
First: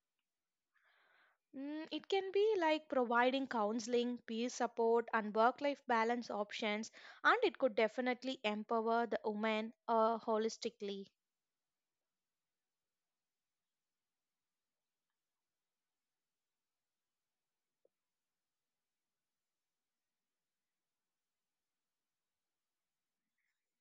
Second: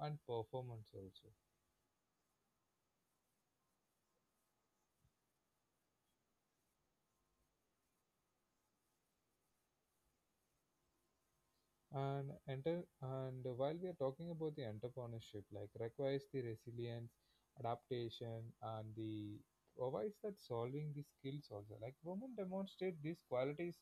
Speaker 1: and performance also?
Speaker 2: Mm, it can be like providing counseling, peer support, and work life balance options, and it could definitely empower the woman holistically.
Speaker 1: And while we are talking about the entrepreneurship, like requires the resilience, adaptation, and the provides that solving the skills also. Like women demonstrate these qualities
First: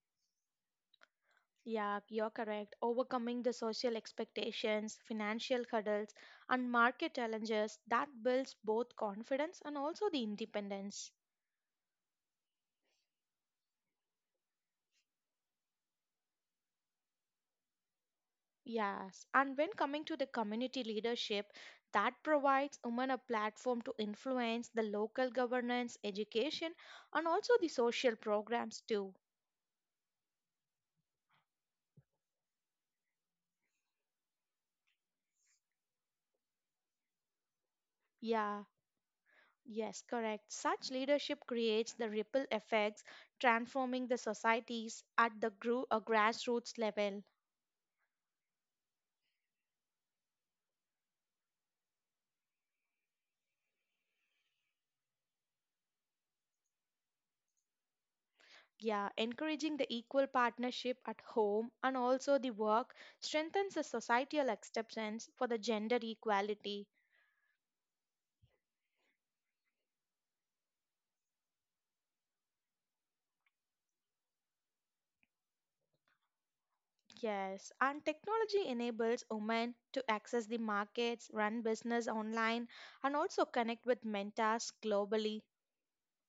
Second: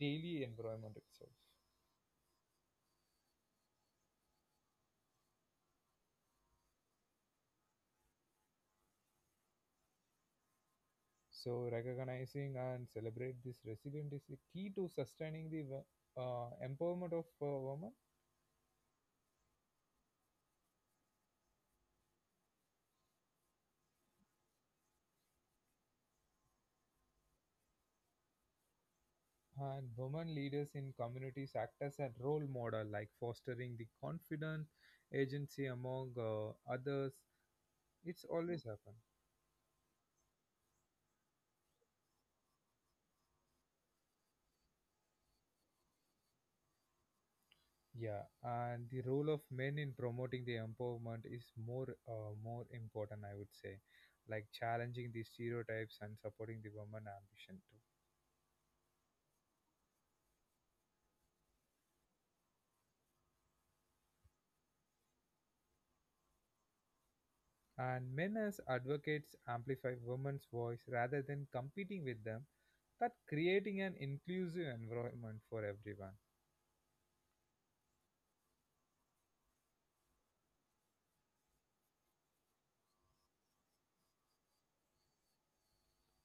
Speaker 1: daily environment itself.
Speaker 2: Yeah, you're correct. Overcoming the social expectations, financial hurdles, and market challenges that builds both confidence and also the independence.
Speaker 1: So recognizing and celebrate this resilience is the key to sustaining the empowerment of women.
Speaker 2: Yes, and when coming to the community leadership, that provides women a platform to influence the local governance, education, and also the social programs too.
Speaker 1: And women leaders in communities act as a role model, like fostering the confidence, agency among others. It's
Speaker 2: Yeah,
Speaker 1: always happened.
Speaker 2: yes, correct. Such leadership creates the ripple effects, transforming the societies at the grassroots level.
Speaker 1: Yeah, and the role of men in promoting the empowerment is more important, I would say, like challenging the stereotypes and supporting the women ambition too.
Speaker 2: Yeah, encouraging the equal partnership at home and also the work strengthens the societal acceptance for the gender equality.
Speaker 1: And men as advocates amplify women's voice rather than competing with them, that creating an inclusive environment for everyone.
Speaker 2: Yes, and technology enables women to access the markets, run business online, and also connect with mentors globally.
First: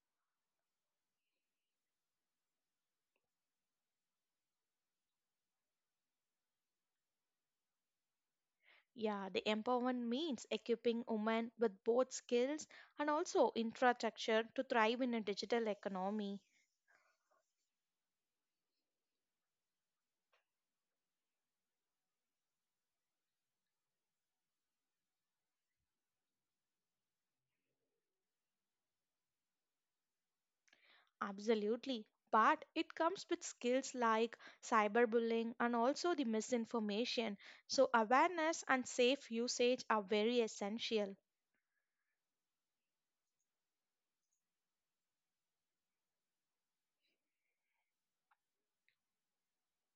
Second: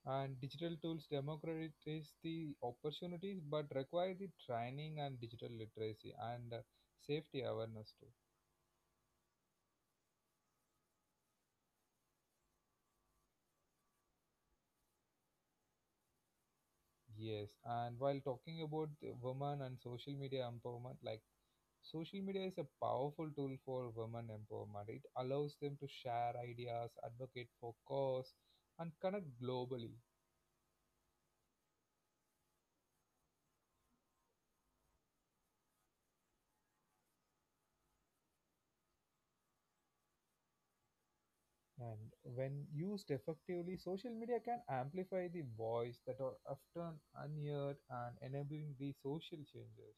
Speaker 1: And digital tools democratize the opportunities, but require the training and digital literacy and safety awareness too.
Speaker 2: Yeah, the empowerment means equipping women with both skills and also infrastructure to thrive in a digital economy.
Speaker 1: Yes, and while talking about the women and social media empowerment, like social media is a powerful tool for women empowerment. It allows them to share ideas, advocate for cause, and connect globally.
Speaker 2: Absolutely. But it comes with skills like cyberbullying and also the misinformation. So, awareness and safe usage are very essential.
Speaker 1: And when used effectively, social media can amplify the voice that are often unheard and enabling the social changes.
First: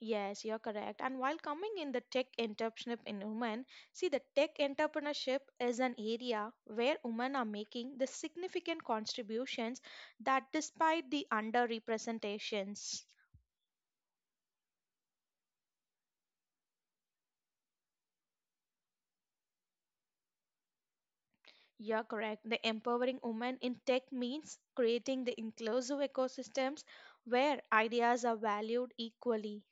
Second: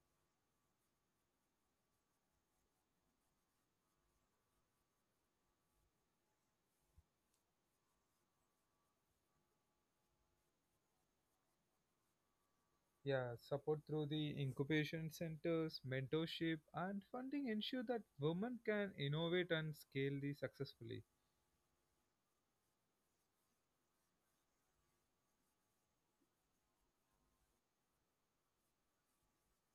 Speaker 2: Yes, you're correct. And while coming in the tech entrepreneurship in women, see the tech entrepreneurship is an area where women are making the significant contributions that despite the underrepresentations.
Speaker 1: Yeah, support through the incubation centers, mentorship, and funding ensure that women can innovate and scale these successfully.
Speaker 2: You're correct. The empowering women in tech means creating the inclusive ecosystems where ideas are valued equally.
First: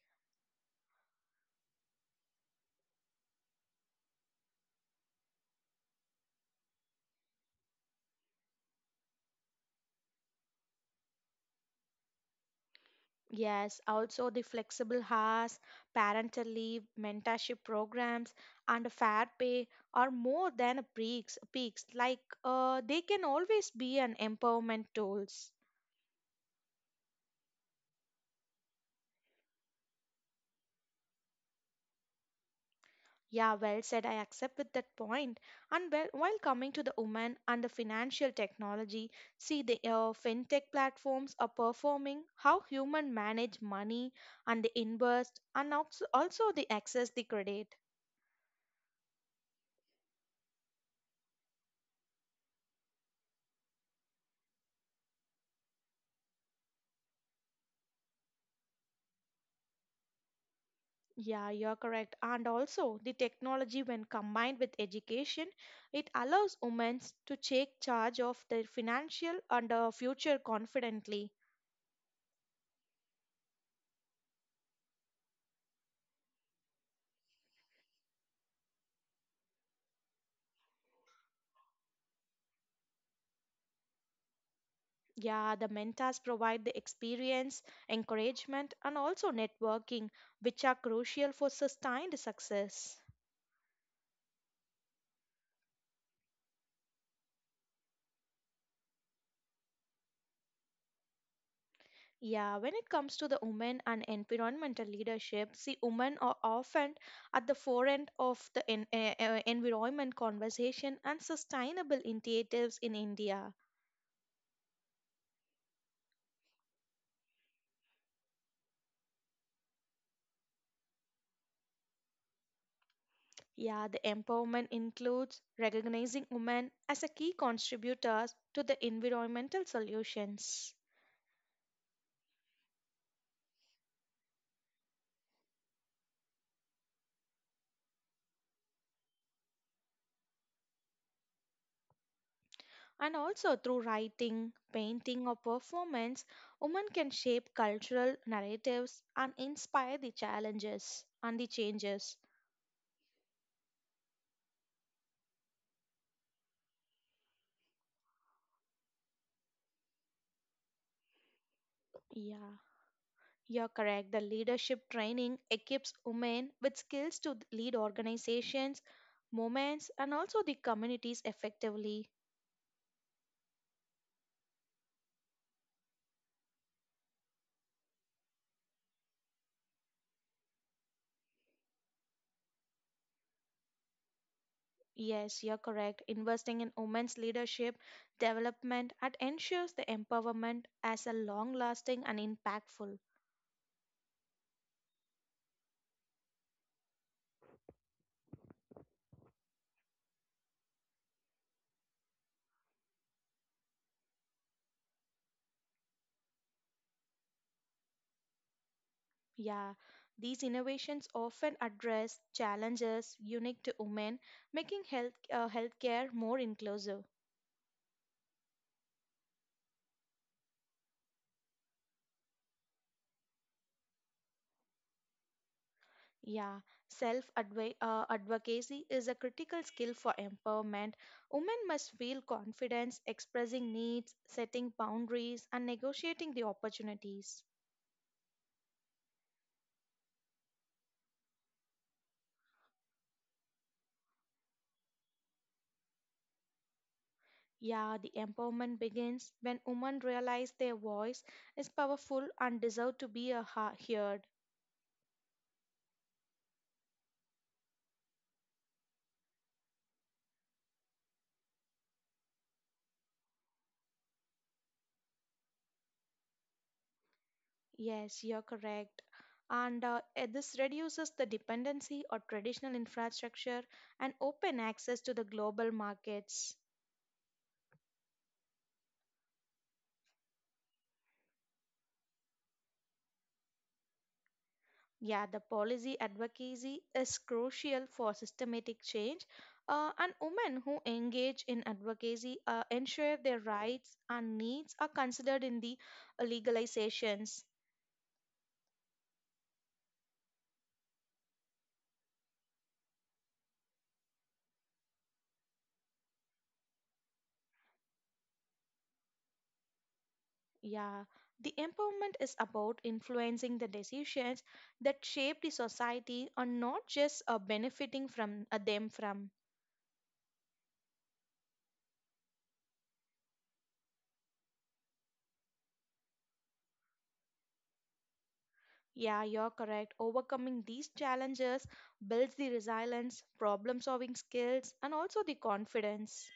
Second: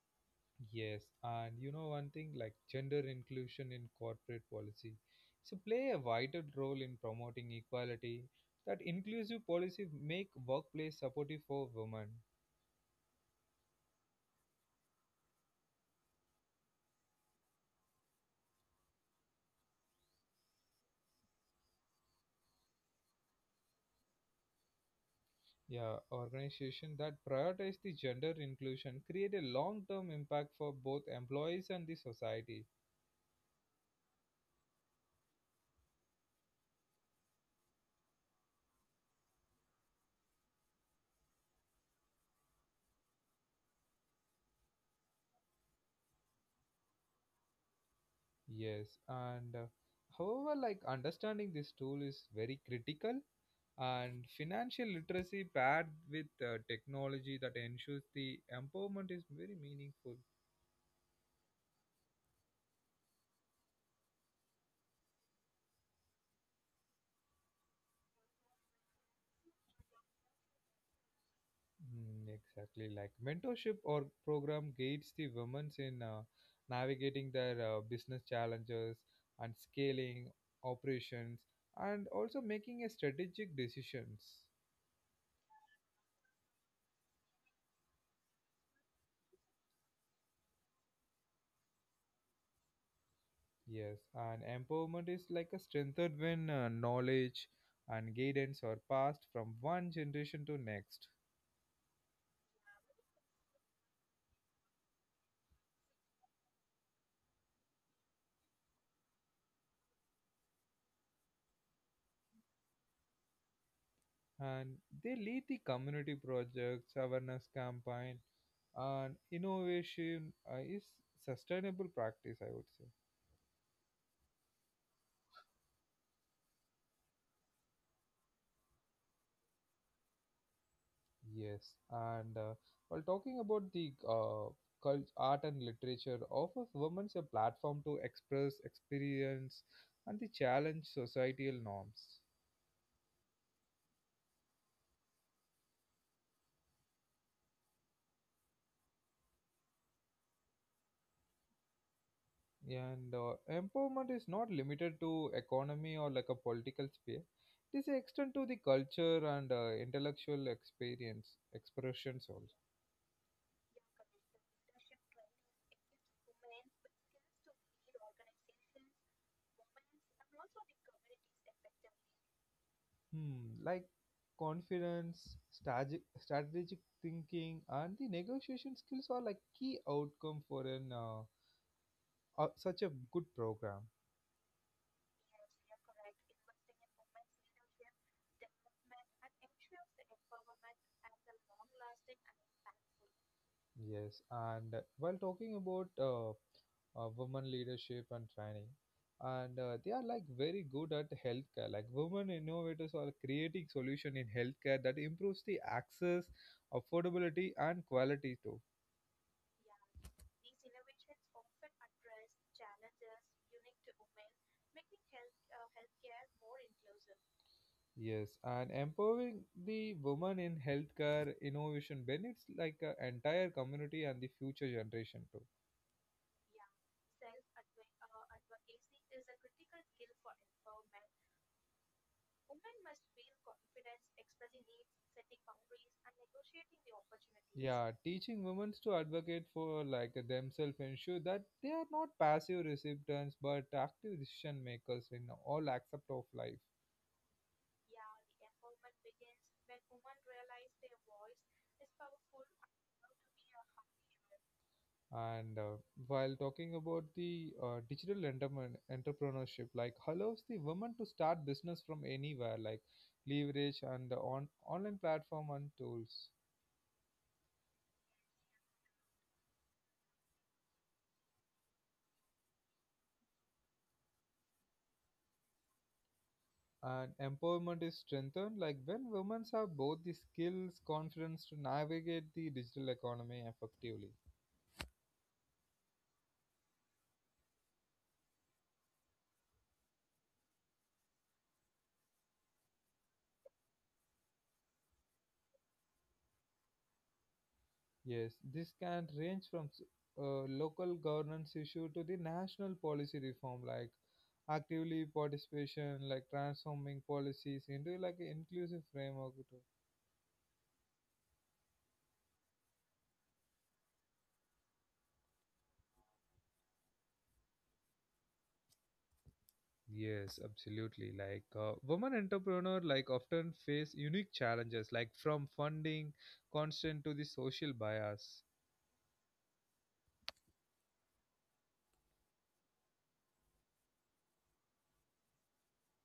Speaker 1: Yes, and you know one thing, like gender inclusion in corporate policy. So play a vital role in promoting equality. That inclusive policy make workplace supportive for women.
Speaker 2: Yes, also the flexible hours, parental leave, mentorship programs, and fair pay are more than a peaks. Peaks like they can always be an empowerment tools.
Speaker 1: Yeah, organization that prioritize the gender inclusion create a long-term impact for both employees and the society.
Speaker 2: Yeah, well said. I accept with that point. And well, while coming to the women and the financial technology, see the fintech platforms are performing how human manage money and the invest and also the access the credit.
Speaker 1: Yes, and however, like understanding this tool is very critical. And financial literacy paired with technology that ensures the empowerment is very meaningful.
Speaker 2: Yeah, you're correct. And also, the technology, when combined with education, it allows women to take charge of their financial and future confidently.
Speaker 1: Mm, exactly, like mentorship or program guides the women in navigating their business challenges and scaling operations and also making a strategic decisions.
Speaker 2: Yeah, the mentors provide the experience, encouragement, and also networking, which are crucial for sustained success.
Speaker 1: Yes, and empowerment is like a strengthened when knowledge and guidance are passed from one generation to next.
Speaker 2: Yeah, when it comes to the women and environmental leadership, see, women are often at the forefront of the environment conversation and sustainable initiatives in India.
Speaker 1: And they lead the community projects, awareness campaign, and innovation is sustainable practice, I would say.
Speaker 2: Yeah, the empowerment includes recognizing women as a key contributors to the environmental solutions.
Speaker 1: Yes, and while talking about the cult, art and literature, offers women a platform to express, experience, and the challenge societal norms.
Speaker 2: And also through writing, painting, or performance, women can shape cultural narratives and inspire the challenges and the changes.
Speaker 1: Yeah, and empowerment is not limited to economy or like a political sphere. It is extend to the culture and intellectual experience expressions also.
Speaker 2: Yeah, you're correct. The leadership training equips women with skills to lead organizations, movements, and also the communities effectively.
Speaker 1: Hmm, like confidence, strategic thinking, and the negotiation skills are like key outcome for an such a good program.
Speaker 2: Yes, you're correct. Investing in women's leadership development and ensures the empowerment as a long lasting and impactful.
Speaker 1: Yes, and while talking about women leadership and training, and they are like very good at healthcare. Like women innovators are creating solution in healthcare that improves the access, affordability, and quality too.
Speaker 2: Yeah, these innovations often address challenges unique to women, making healthcare more inclusive.
Speaker 1: Yes, and empowering the women in healthcare innovation benefits like entire community and the future generation too.
Speaker 2: Yeah, self advocacy is a critical skill for empowerment. Women must feel confidence expressing needs, setting boundaries, and negotiating the opportunities.
Speaker 1: Yeah, teaching women to advocate for like themselves ensure that they are not passive recipients but active decision makers in all aspects of life.
Speaker 2: Yeah, the empowerment begins when women realize their voice is powerful and deserve to be a heard.
Speaker 1: And While talking about the digital entrepreneurship, like allows the women to start business from anywhere, like leverage and the online platform and tools.
Speaker 2: Yes, you're correct. This reduces the dependency on traditional infrastructure and open access to the global markets.
Speaker 1: And empowerment is strengthened like when women have both the skills confidence to navigate the digital economy effectively.
Speaker 2: Yeah, the policy advocacy is crucial for systematic change, and women who engage in advocacy ensure their rights and needs are considered in the legalizations.
Speaker 1: Yes, this can range from local governance issue to the national policy reform, like actively participation like transforming policies into like an inclusive framework to.
Speaker 2: Yeah, the empowerment is about influencing the decisions that shape the society and not just benefiting from them from.
Speaker 1: Yes, absolutely. Like women entrepreneur like often face unique challenges like from funding constant to the social bias.
Speaker 2: Yeah, you're correct. Overcoming these challenges builds the resilience, problem solving skills, and also the confidence.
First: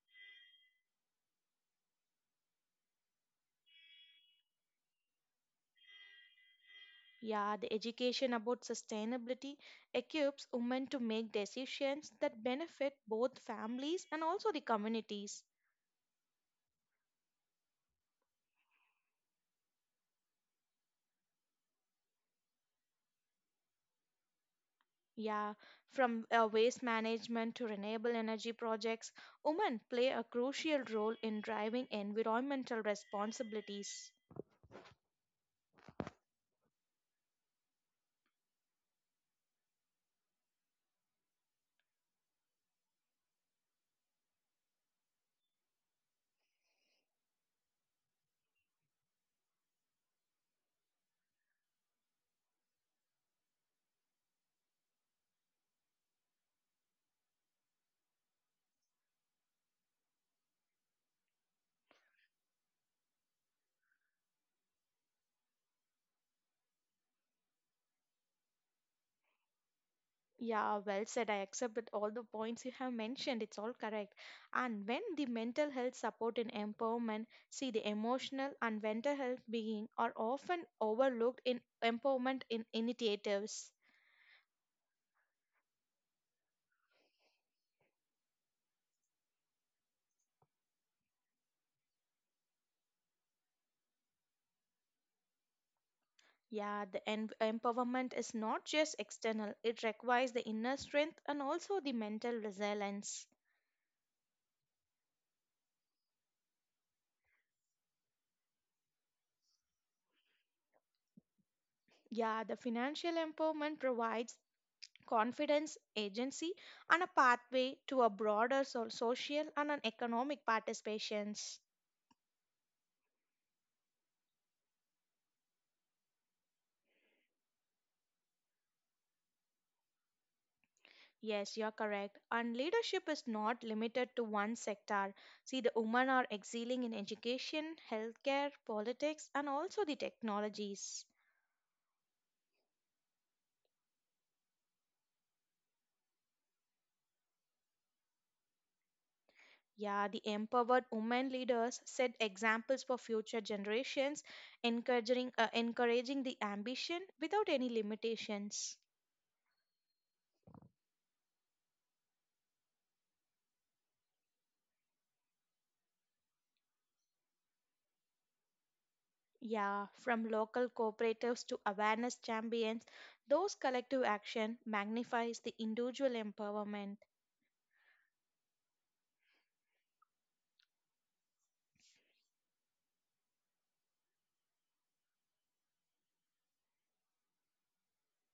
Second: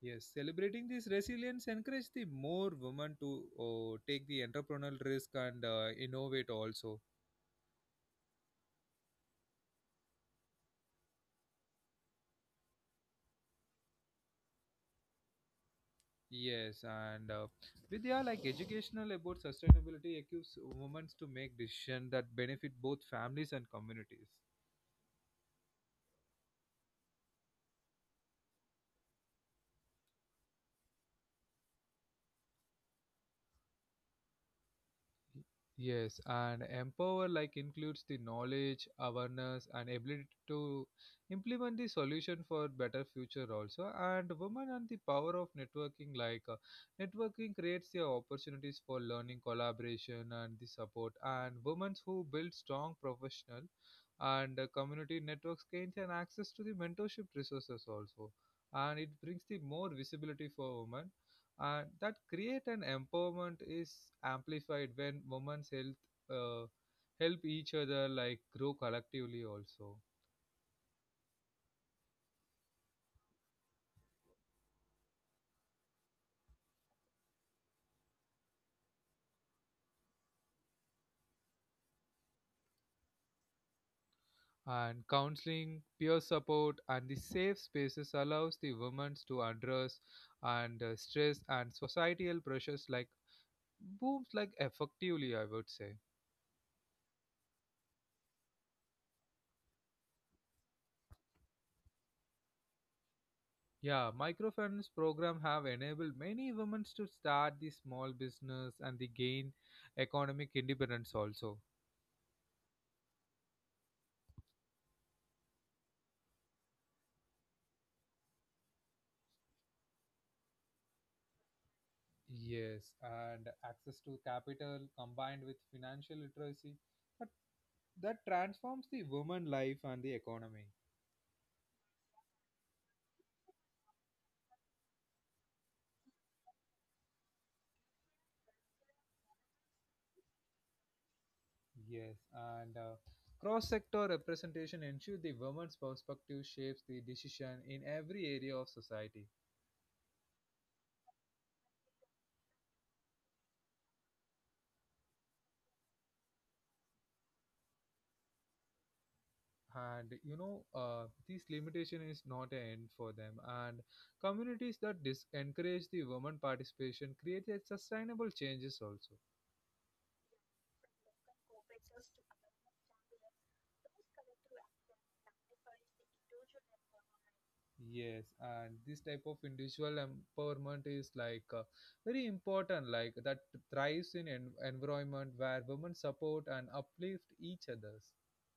Speaker 1: Yes, celebrating this resilience encourage the more women to oh, take the entrepreneurial risk and innovate also.
Speaker 2: Yeah, the education about sustainability equips women to make decisions that benefit both families and also the communities.
Speaker 1: Yes, and with their like educational about sustainability equips women to make decisions that benefit both families and communities.
Speaker 2: Yeah, from waste management to renewable energy projects, women play a crucial role in driving environmental responsibilities.
Speaker 1: Yes, and empower like includes the knowledge, awareness, and ability to implement the solution for better future also. And women and the power of networking like networking creates the opportunities for learning, collaboration, and the support. And women who build strong professional and community networks gain an access to the mentorship resources also, and it brings the more visibility for women and that create an empowerment is amplified when women's health uh, help each other like grow collectively also.
Speaker 2: Yeah, well said. I accept that all the points you have mentioned, it's all correct. And when the mental health support and empowerment, see the emotional and mental health being are often overlooked in empowerment in initiatives.
Speaker 1: And counseling peer support and the safe spaces allows the women to address and stress and societal pressures like booms like effectively, I would say.
Speaker 2: Yeah, the empowerment is not just external, it requires the inner strength and also the mental resilience.
Speaker 1: Yeah, microfinance program have enabled many women to start the small business and the gain economic independence also.
Speaker 2: Yeah, the financial empowerment provides confidence, agency, and a pathway to a broader social and an economic participations.
Speaker 1: Yes, and access to capital combined with financial literacy, but that transforms the woman life and the economy.
Speaker 2: Yes, you're correct. And leadership is not limited to one sector. See, the women are excelling in education, healthcare, politics, and also the technologies.
Speaker 1: Yes, and cross-sector representation ensures the woman's perspective shapes the decision in every area of society.
Speaker 2: Yeah, the empowered women leaders set examples for future generations, encouraging the ambition without any limitations.
Speaker 1: And this limitation is not an end for them. And communities that encourage the woman participation create a sustainable changes also.
Speaker 2: Yeah, from local cooperatives to awareness champions, those collective action magnifies the individual empowerment.
Speaker 1: Yes, and this type of individual empowerment is like very important, like that thrives in an environment where women support and uplift each others.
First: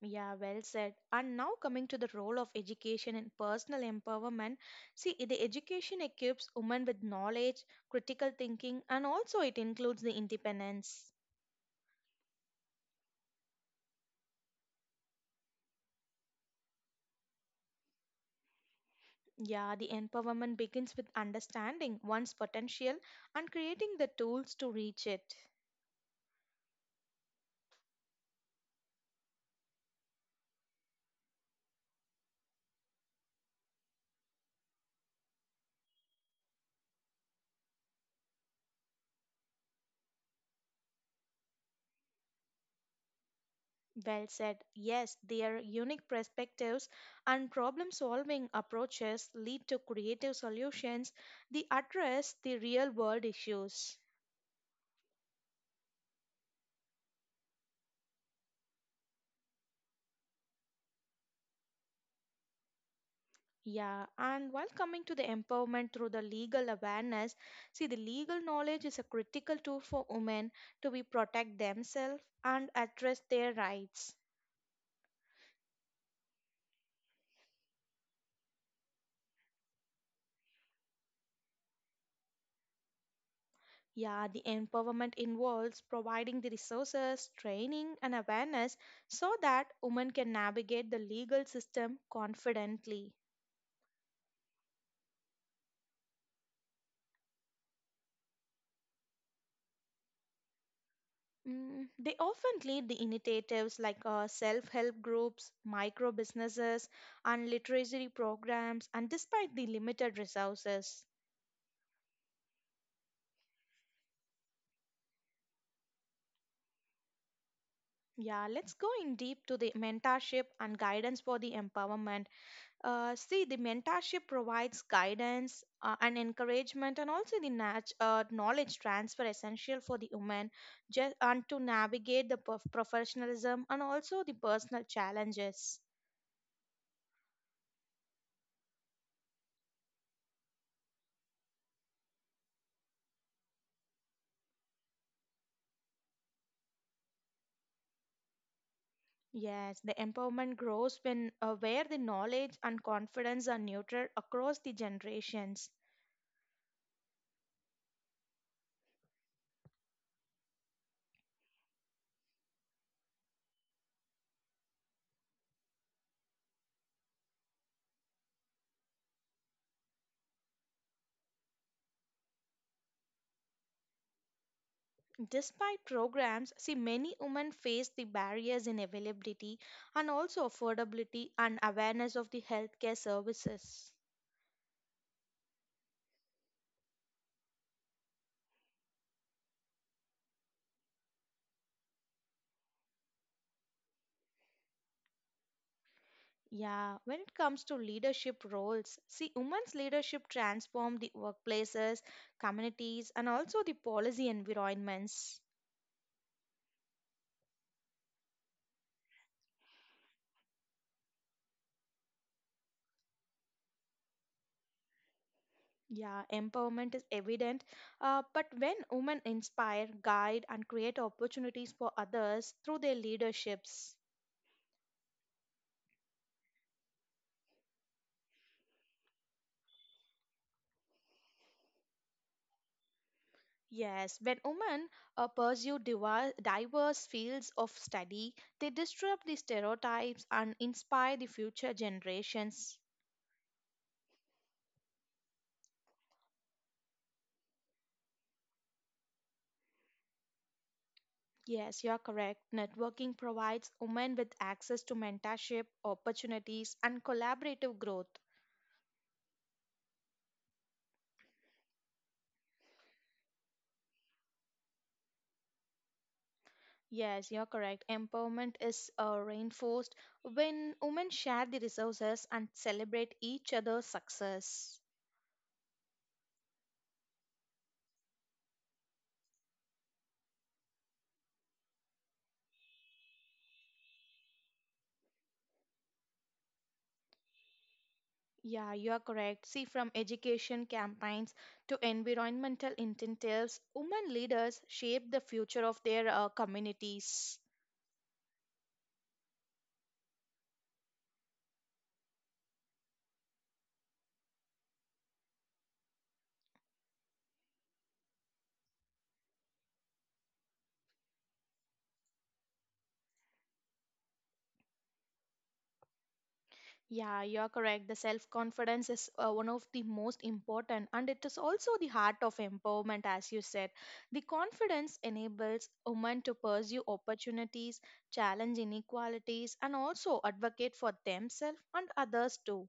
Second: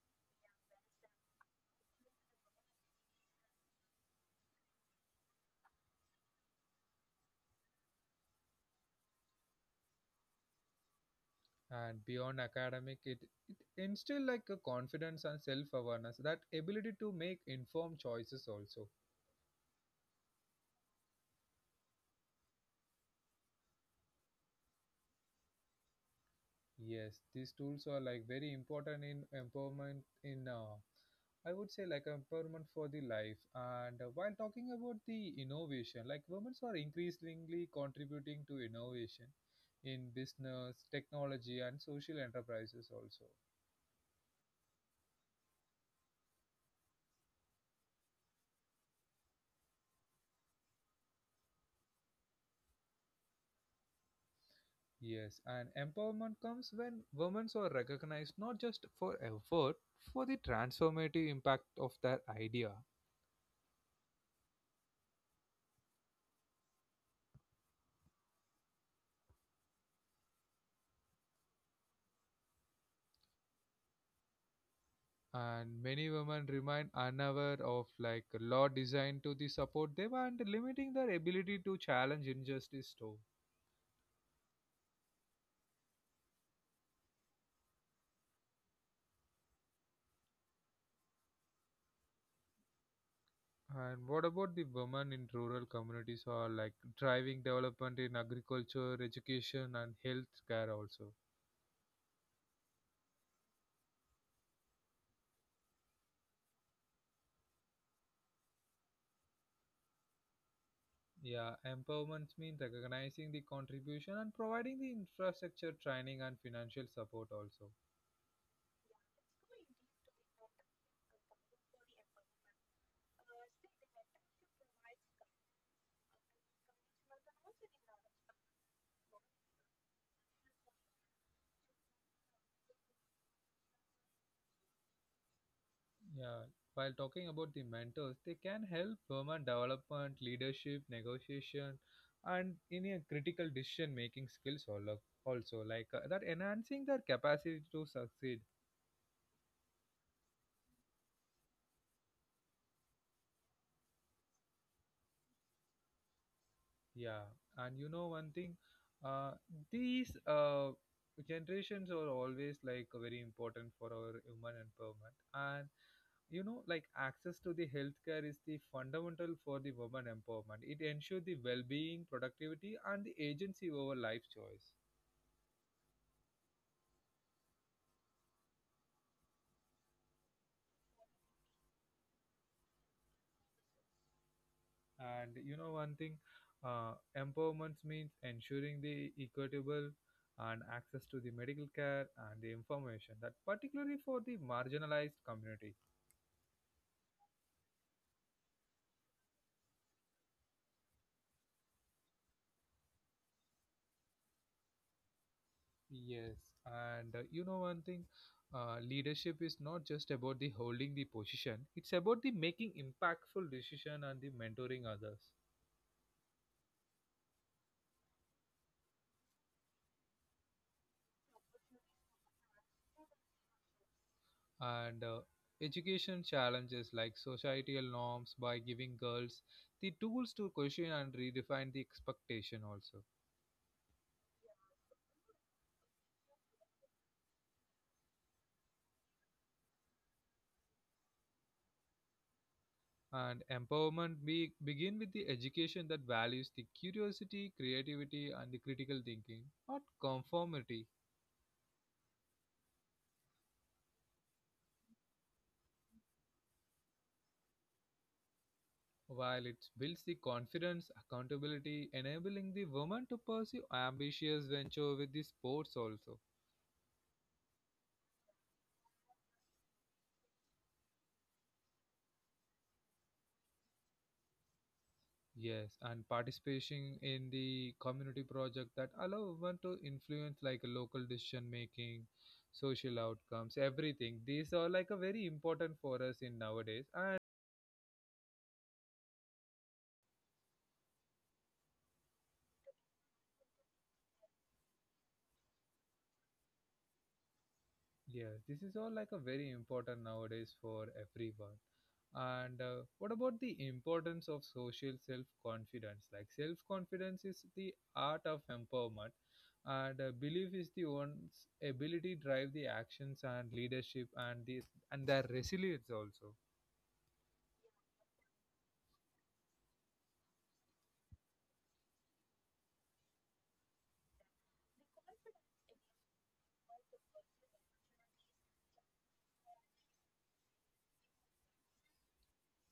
Speaker 2: Yeah, well said. And now coming to the role of education in personal empowerment, see the education equips women with knowledge, critical thinking, and also it includes the independence.
Speaker 1: And beyond academic, it instill like a confidence and self-awareness, that ability to make informed choices also.
Speaker 2: Yeah, the empowerment begins with understanding one's potential and creating the tools to reach it.
Speaker 1: Yes, these tools are like very important in empowerment in I would say like empowerment for the life. And while talking about the innovation, like women are increasingly contributing to innovation in business, technology, and social enterprises also.
Speaker 2: Well said. Yes, their unique perspectives and problem solving approaches lead to creative solutions that address the real world issues.
Speaker 1: Yes, and empowerment comes when women are recognized not just for effort, for the transformative impact of their idea.
Speaker 2: Yeah, and while coming to the empowerment through the legal awareness, see, the legal knowledge is a critical tool for women to be protect themselves and address their rights.
Speaker 1: And many women remain unaware of like law designed to the support them and limiting their ability to challenge injustice too.
Speaker 2: Yeah, the empowerment involves providing the resources, training, and awareness so that women can navigate the legal system confidently.
Speaker 1: And what about the women in rural communities who are like driving development in agriculture education and health care also?
Speaker 2: Mm, they often lead the initiatives like self help groups, micro businesses, and literacy programs, and despite the limited resources.
Speaker 1: Yeah, empowerment means recognizing the contribution and providing the infrastructure training and financial support also.
Speaker 2: Yeah, let's go in deep to the mentorship and guidance for the empowerment. See, the mentorship provides guidance and encouragement, and also the knowledge transfer essential for the woman just, and to navigate the professionalism and also the personal challenges.
Speaker 1: Yeah, while talking about the mentors, they can help women development, leadership, negotiation, and in a critical decision making skills also like that enhancing their capacity to succeed.
Speaker 2: Yes, the empowerment grows when where the knowledge and confidence are nurtured across the generations.
Speaker 1: Yeah, and you know one thing, uh, these generations are always like very important for our human empowerment. And you know like access to the healthcare is the fundamental for the woman empowerment. It ensures the well-being productivity and the agency over life choice.
Speaker 2: Despite programs, see many women face the barriers in availability and also affordability and awareness of the healthcare services.
Speaker 1: And you know one thing, empowerment means ensuring the equitable and access to the medical care and the information that particularly for the marginalized community.
Speaker 2: Yeah, when it comes to leadership roles, see, women's leadership transform the workplaces, communities, and also the policy environments.
Speaker 1: Yes, and you know one thing, leadership is not just about the holding the position, it's about the making impactful decision and the mentoring others.
Speaker 2: Yeah, empowerment is evident, but when women inspire, guide, and create opportunities for others through their leaderships.
Speaker 1: And education challenges like societal norms by giving girls the tools to question and redefine the expectation also.
Speaker 2: Yes, when women pursue diverse fields of study, they disrupt the stereotypes and inspire the future generations.
Speaker 1: And empowerment begin with the education that values the curiosity creativity and the critical thinking, not conformity.
Speaker 2: Yes, you're correct. Networking provides women with access to mentorship, opportunities, and collaborative growth.
Speaker 1: While it builds the confidence accountability enabling the woman to pursue ambitious venture with the sports also.
Speaker 2: Yes, you're correct. Empowerment is reinforced when women share the resources and celebrate each other's success.
Speaker 1: Yes, and participating in the community project that allow one to influence like a local decision making, social outcomes, everything. These are like a very important for us in nowadays. And
Speaker 2: Yeah, you are correct. See, from education campaigns to environmental incentives, women leaders shape the future of their communities.
Speaker 1: yes, this is all like a very important nowadays for everyone. And what about the importance of social self confidence? Like, self confidence is the art of empowerment, and belief is the one's ability drive the actions and leadership and their resilience also.
Speaker 2: Yeah, you're correct. The self confidence is one of the most important, and it is also the heart of empowerment, as you said. The confidence enables women to pursue opportunities, challenge inequalities, and also advocate for themselves and others too.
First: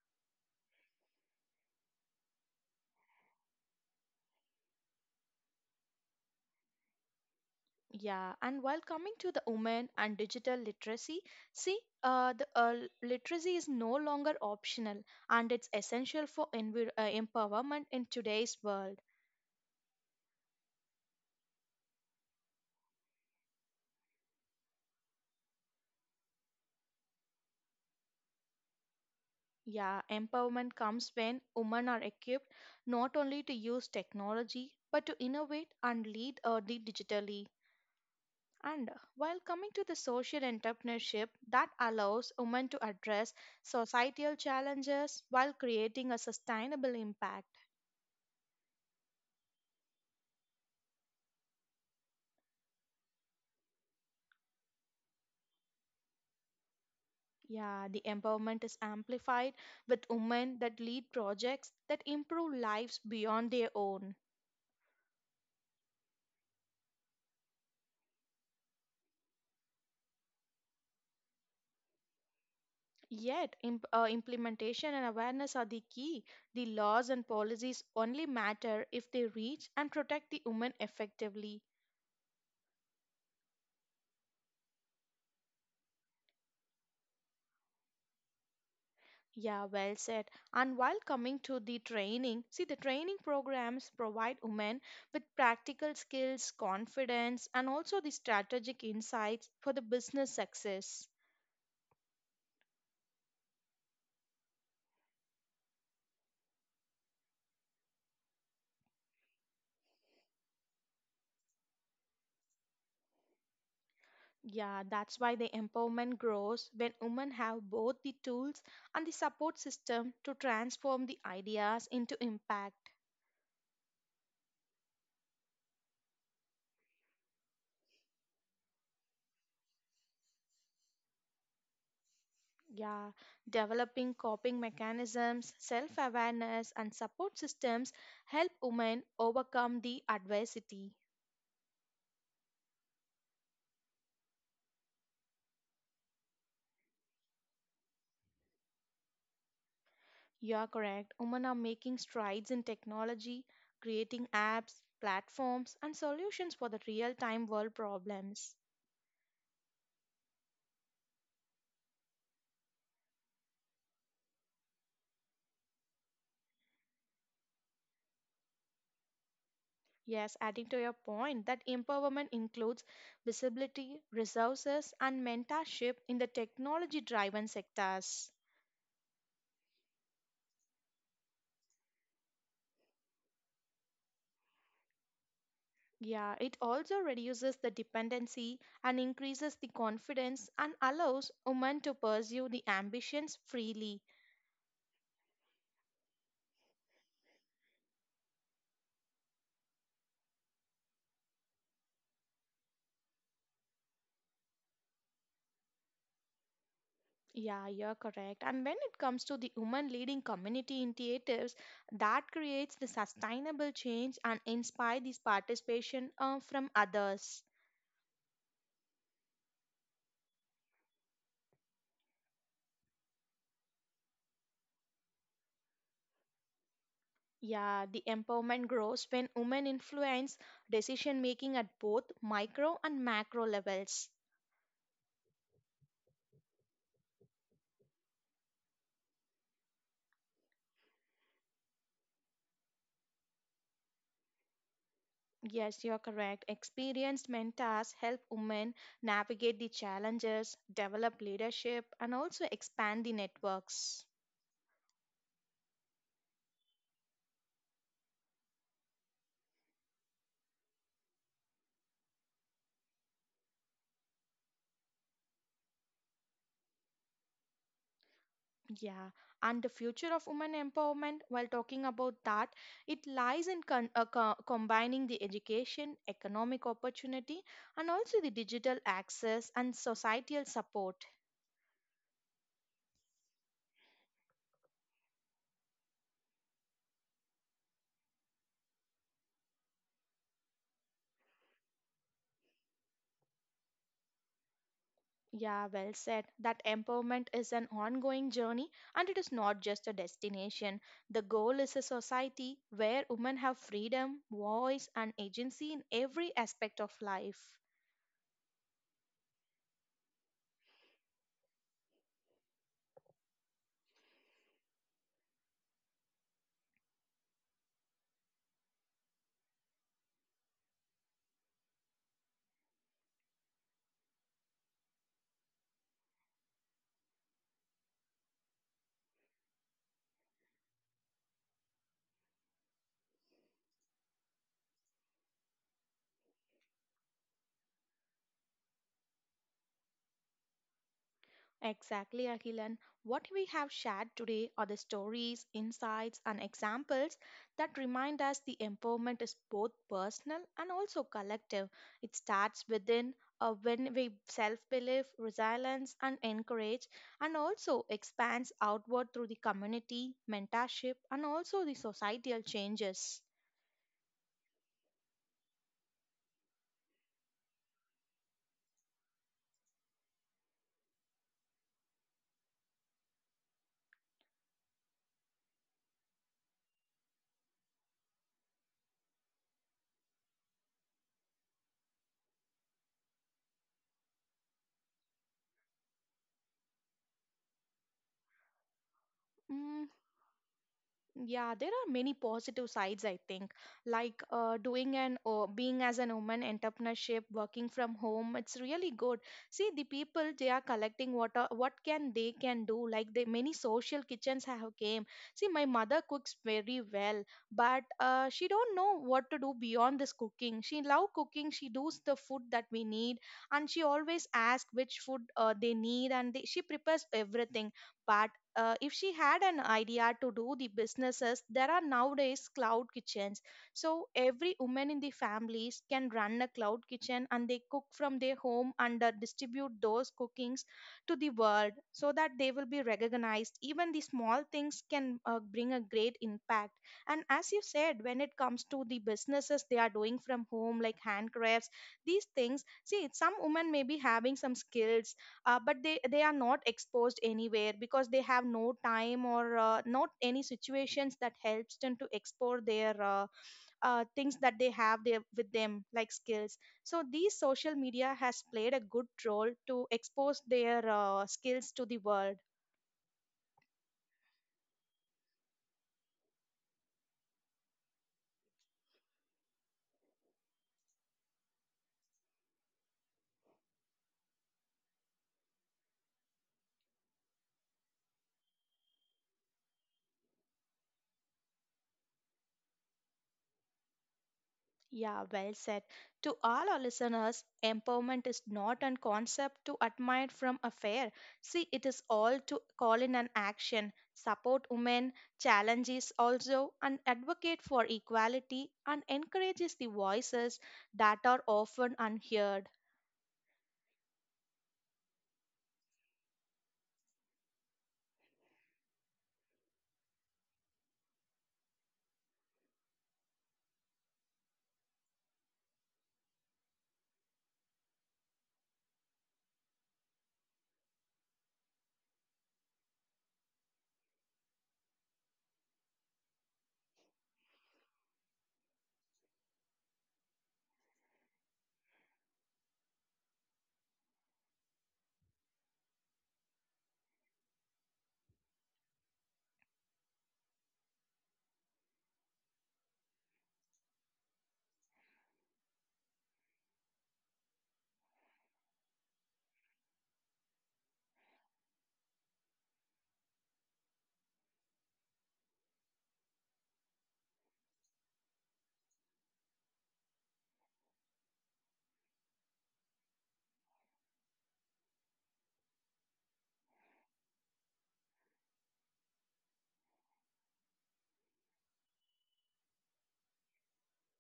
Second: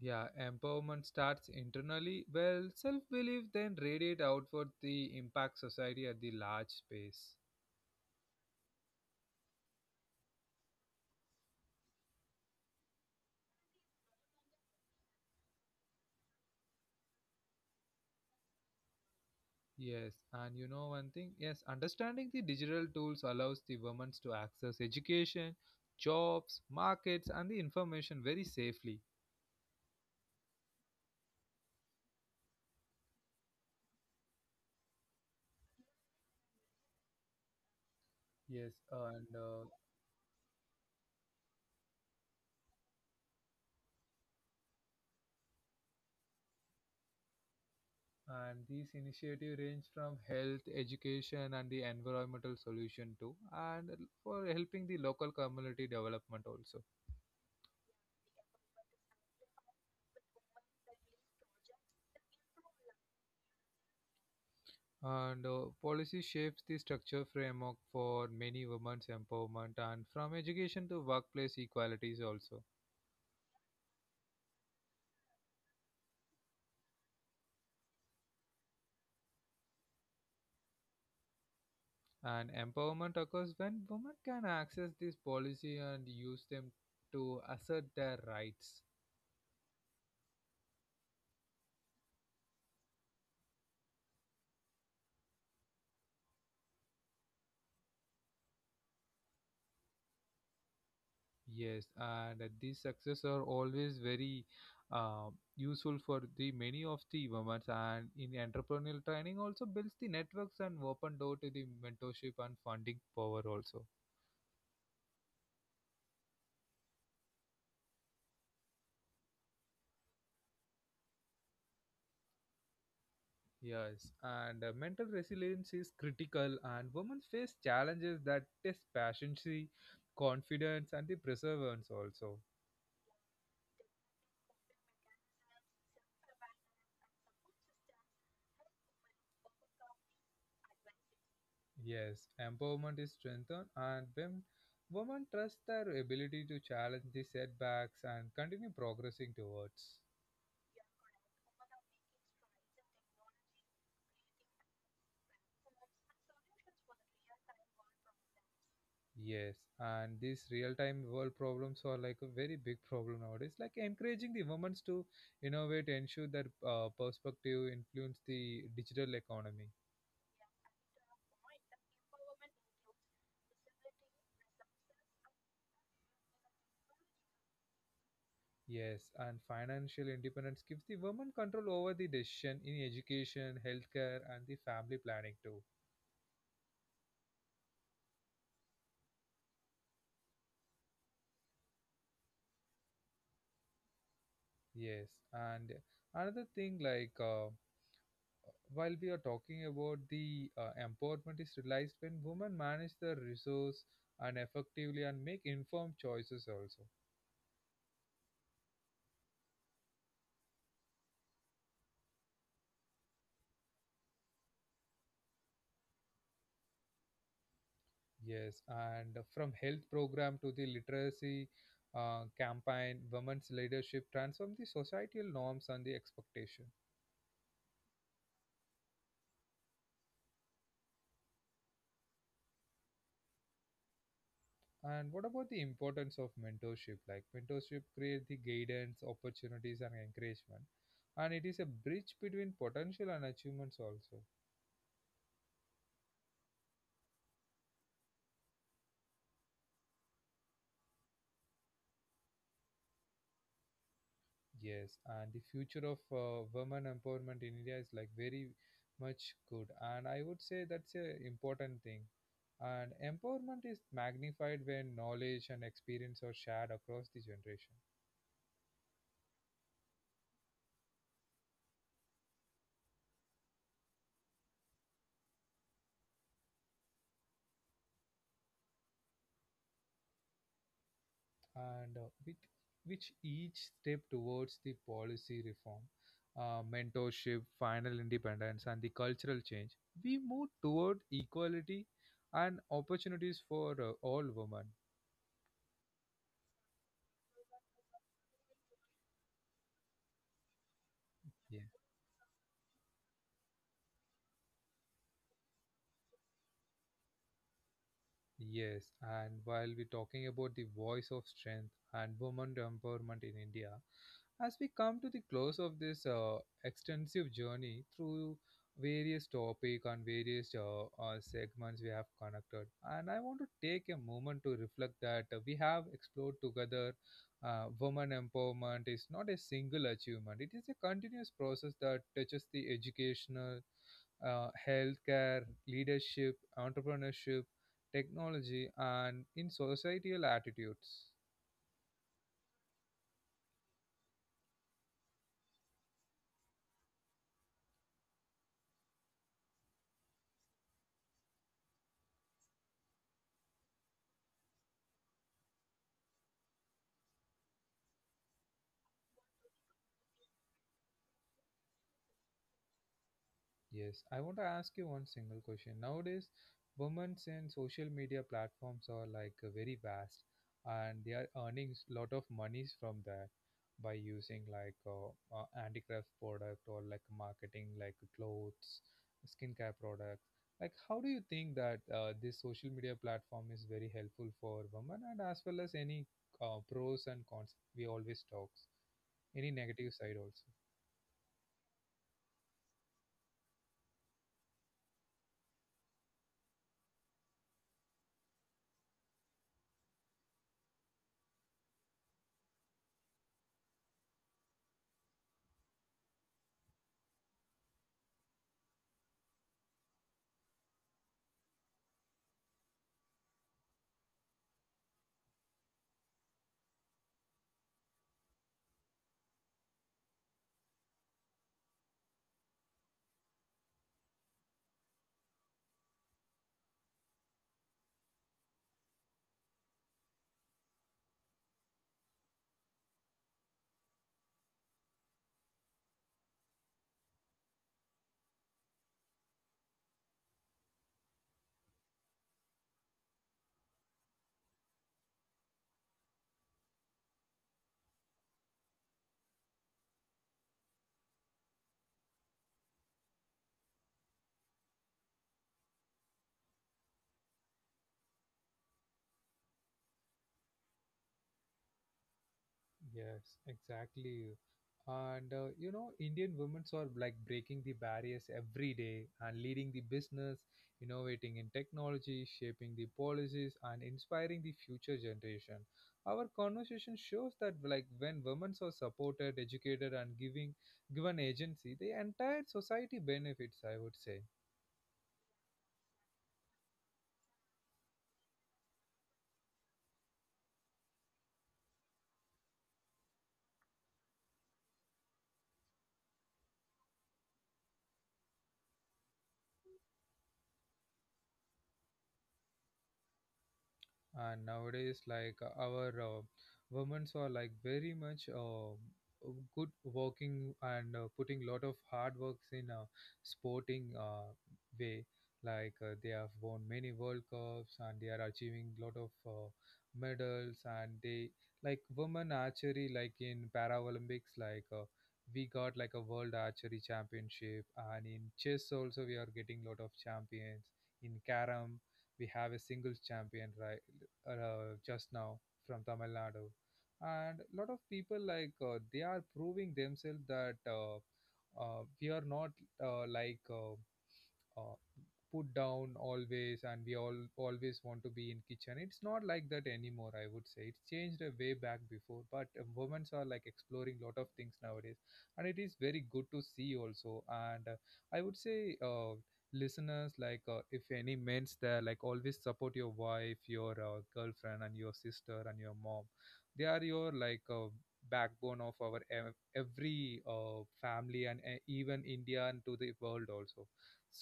Speaker 1: Yeah, empowerment starts internally. Well, self belief then radiate outward the impact society at the large space.
Speaker 2: Yeah, and while coming to the women and digital literacy, see, the literacy is no longer optional and it's essential for empowerment in today's world.
Speaker 1: Yes, and you know one thing? Yes, understanding the digital tools allows the women to access education, jobs, markets, and the information very safely.
Speaker 2: Yeah, empowerment comes when women are equipped not only to use technology but to innovate and lead or lead digitally.
Speaker 1: Yes,
Speaker 2: And
Speaker 1: and
Speaker 2: while
Speaker 1: uh,
Speaker 2: coming to the social entrepreneurship that allows women to address societal challenges while creating a sustainable impact.
Speaker 1: and these initiatives range from health, education, and the environmental solution too, and for helping the local community development also.
Speaker 2: Yeah, the empowerment is amplified with women that lead projects that improve lives beyond their own.
Speaker 1: And policy shapes the structure framework for many women's empowerment, and from education to workplace equalities also.
Speaker 2: Yet, implementation and awareness are the key. The laws and policies only matter if they reach and protect the women effectively.
Speaker 1: And empowerment occurs when women can access this policy and use them to assert their rights.
Speaker 2: Yeah, well said. And while coming to the training, see the training programs provide women with practical skills, confidence, and also the strategic insights for the business success.
Speaker 1: Yes, and these success are always very uh, useful for the many of the women. And in entrepreneurial training, also builds the networks and open door to the mentorship and funding power also.
Speaker 2: Yeah, that's why the empowerment grows when women have both the tools and the support system to transform the ideas into impact.
Speaker 1: Yes, and mental resilience is critical, and women face challenges that test patience, confidence, and the perseverance also.
Speaker 2: Yeah, developing coping mechanisms, self awareness, and support systems help women overcome the adversity.
Speaker 1: Yes, empowerment is strengthened, and when women trust their ability to challenge the setbacks and continue progressing towards.
Speaker 2: You are correct. Women are making strides in technology, creating apps, platforms, and solutions for the real time world problems.
Speaker 1: Yes, and these real-time world problems are like a very big problem nowadays. Like encouraging the women to innovate, ensure their perspective, influence the digital economy.
Speaker 2: Yes, adding to your point that empowerment includes visibility, resources, and mentorship in the technology driven sectors.
Speaker 1: Yes, and financial independence gives the women control over the decision in education, healthcare, and the family planning too.
Speaker 2: Yeah, it also reduces the dependency and increases the confidence and allows women to pursue the ambitions freely.
Speaker 1: Yes, and another thing like. While we are talking about the empowerment is realized when women manage their resource and effectively and make informed choices also.
Speaker 2: Yeah, you're correct. And when it comes to the women leading community initiatives, that creates the sustainable change and inspire this participation from others.
Speaker 1: Yes, and from health program to the literacy campaign, women's leadership transform the societal norms and the expectation.
Speaker 2: Yeah, the empowerment grows when women influence decision making at both micro and macro levels.
Speaker 1: And what about the importance of mentorship? Like mentorship create the guidance opportunities and encouragement, and it is a bridge between potential and achievements also.
Speaker 2: Yes, you're correct. Experienced mentors help women navigate the challenges, develop leadership, and also expand the networks.
Speaker 1: Yes, and the future of women empowerment in India is like very much good, and I would say that's a important thing. And empowerment is magnified when knowledge and experience are shared across the generation,
Speaker 2: Yeah, and the future of women empowerment, while talking about that, it lies in combining the education, economic opportunity, and also the digital access and societal support.
Speaker 1: and with which each step towards the policy reform, mentorship, final independence, and the cultural change, we move toward equality and opportunities for all women.
Speaker 2: Yeah, well said. That empowerment is an ongoing journey and it is not just a destination. The goal
Speaker 1: Yes.
Speaker 2: is a society where women have freedom, voice, and agency in every aspect of life.
Speaker 1: Yes, and while we're talking about the voice of strength and women empowerment in India, as we come to the close of this extensive journey through various topic and various segments we have connected, and I want to take a moment to reflect that we have explored together. Women empowerment is not a single achievement, it is a continuous process that touches the educational, healthcare, leadership, entrepreneurship, technology, and in societal attitudes.
Speaker 2: Exactly, Akhilan. What we have shared today are the stories, insights, and examples that remind us the empowerment is both personal and also collective. It starts within when we self believe, resilience, and encourage, and also expands outward through the community, mentorship, and also the societal changes.
Speaker 1: Yes, I want to ask you one single question. Nowadays, women's in social media platforms are like very vast, and they are earning a lot of monies from that by using like handicraft product or like marketing like clothes, skincare products. Like, how do you think that this social media platform is very helpful for women, and as well as any pros and cons we always talks, any
Speaker 2: Mm,
Speaker 1: negative side also?
Speaker 2: yeah, there are many positive sides, I think. Like doing an or being as an woman entrepreneurship, working from home, it's really good. See, the people they are collecting what are, what can they can do. Like the many social kitchens have came. See, my mother cooks very well, but she don't know what to do beyond this cooking. She love cooking. She does the food that we need, and she always asks which food they need, and they, she prepares everything but if she had an idea to do the businesses, there are nowadays cloud kitchens. So every woman in the families can run a cloud kitchen and they cook from their home and distribute those cookings to the world so that they will be recognized. Even the small things can bring a great impact. And as you said, when it comes to the businesses they are doing from home, like handcrafts, these things, see, some women may be having some skills but they are not exposed anywhere because they have no time or not any situations that helps them to explore their things that they have there with them like skills, so these social media has played a good role to expose their skills to the world.
Speaker 1: Yes, exactly. And Indian women are like breaking the barriers every day and leading the business, innovating in technology, shaping the policies, and inspiring the future generation. Our conversation shows that like when women are supported, educated, and giving given agency, the entire society benefits, I would say.
Speaker 2: Yeah, well said. To all our listeners, empowerment is not a concept to admire from afar. See, it is all to call in an action, support women, challenges also, and advocate for equality and encourages the voices that are often unheard.
Speaker 1: And nowadays like our women are like very much good working and putting lot of hard works in a sporting way, like they have won many world cups and they are achieving lot of medals. And they like women archery like in paralympics, like we got like a world archery championship. And in chess also we are getting lot of champions. In carom we have a singles champion, right? Just now from Tamil Nadu, and a lot of people like they are proving themselves that we are not like uh, put down always, and we all always want to be in kitchen. It's not like that anymore, I would say. It's changed a way back before, but women are like exploring lot of things nowadays, and it is very good to see also. And I would say listeners, like if any men's there, like always support your wife, your girlfriend, and your sister, and your mom. They are your like backbone of our every family, and even India and to the world also.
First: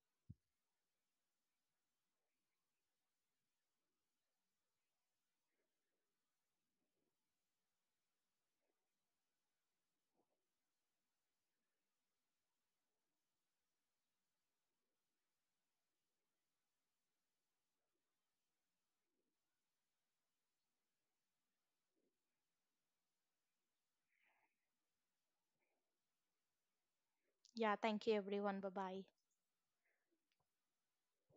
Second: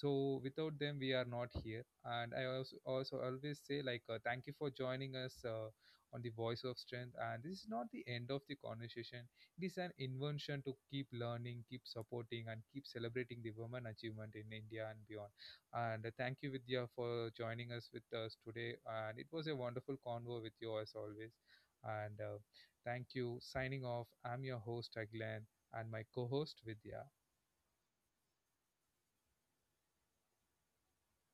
Speaker 1: So without them we are not here. And I also always say, like thank you for joining us on the voice of strength, and this is not the end of the conversation. It is an invention to keep learning, keep supporting, and keep celebrating the women achievement in India and beyond. And thank you Vidya for joining us with us today, and it was a wonderful convo with you as always. And thank you, signing off. I'm your host Aglan, and my co-host Vidya.
Speaker 2: Yeah, thank you everyone. Bye bye.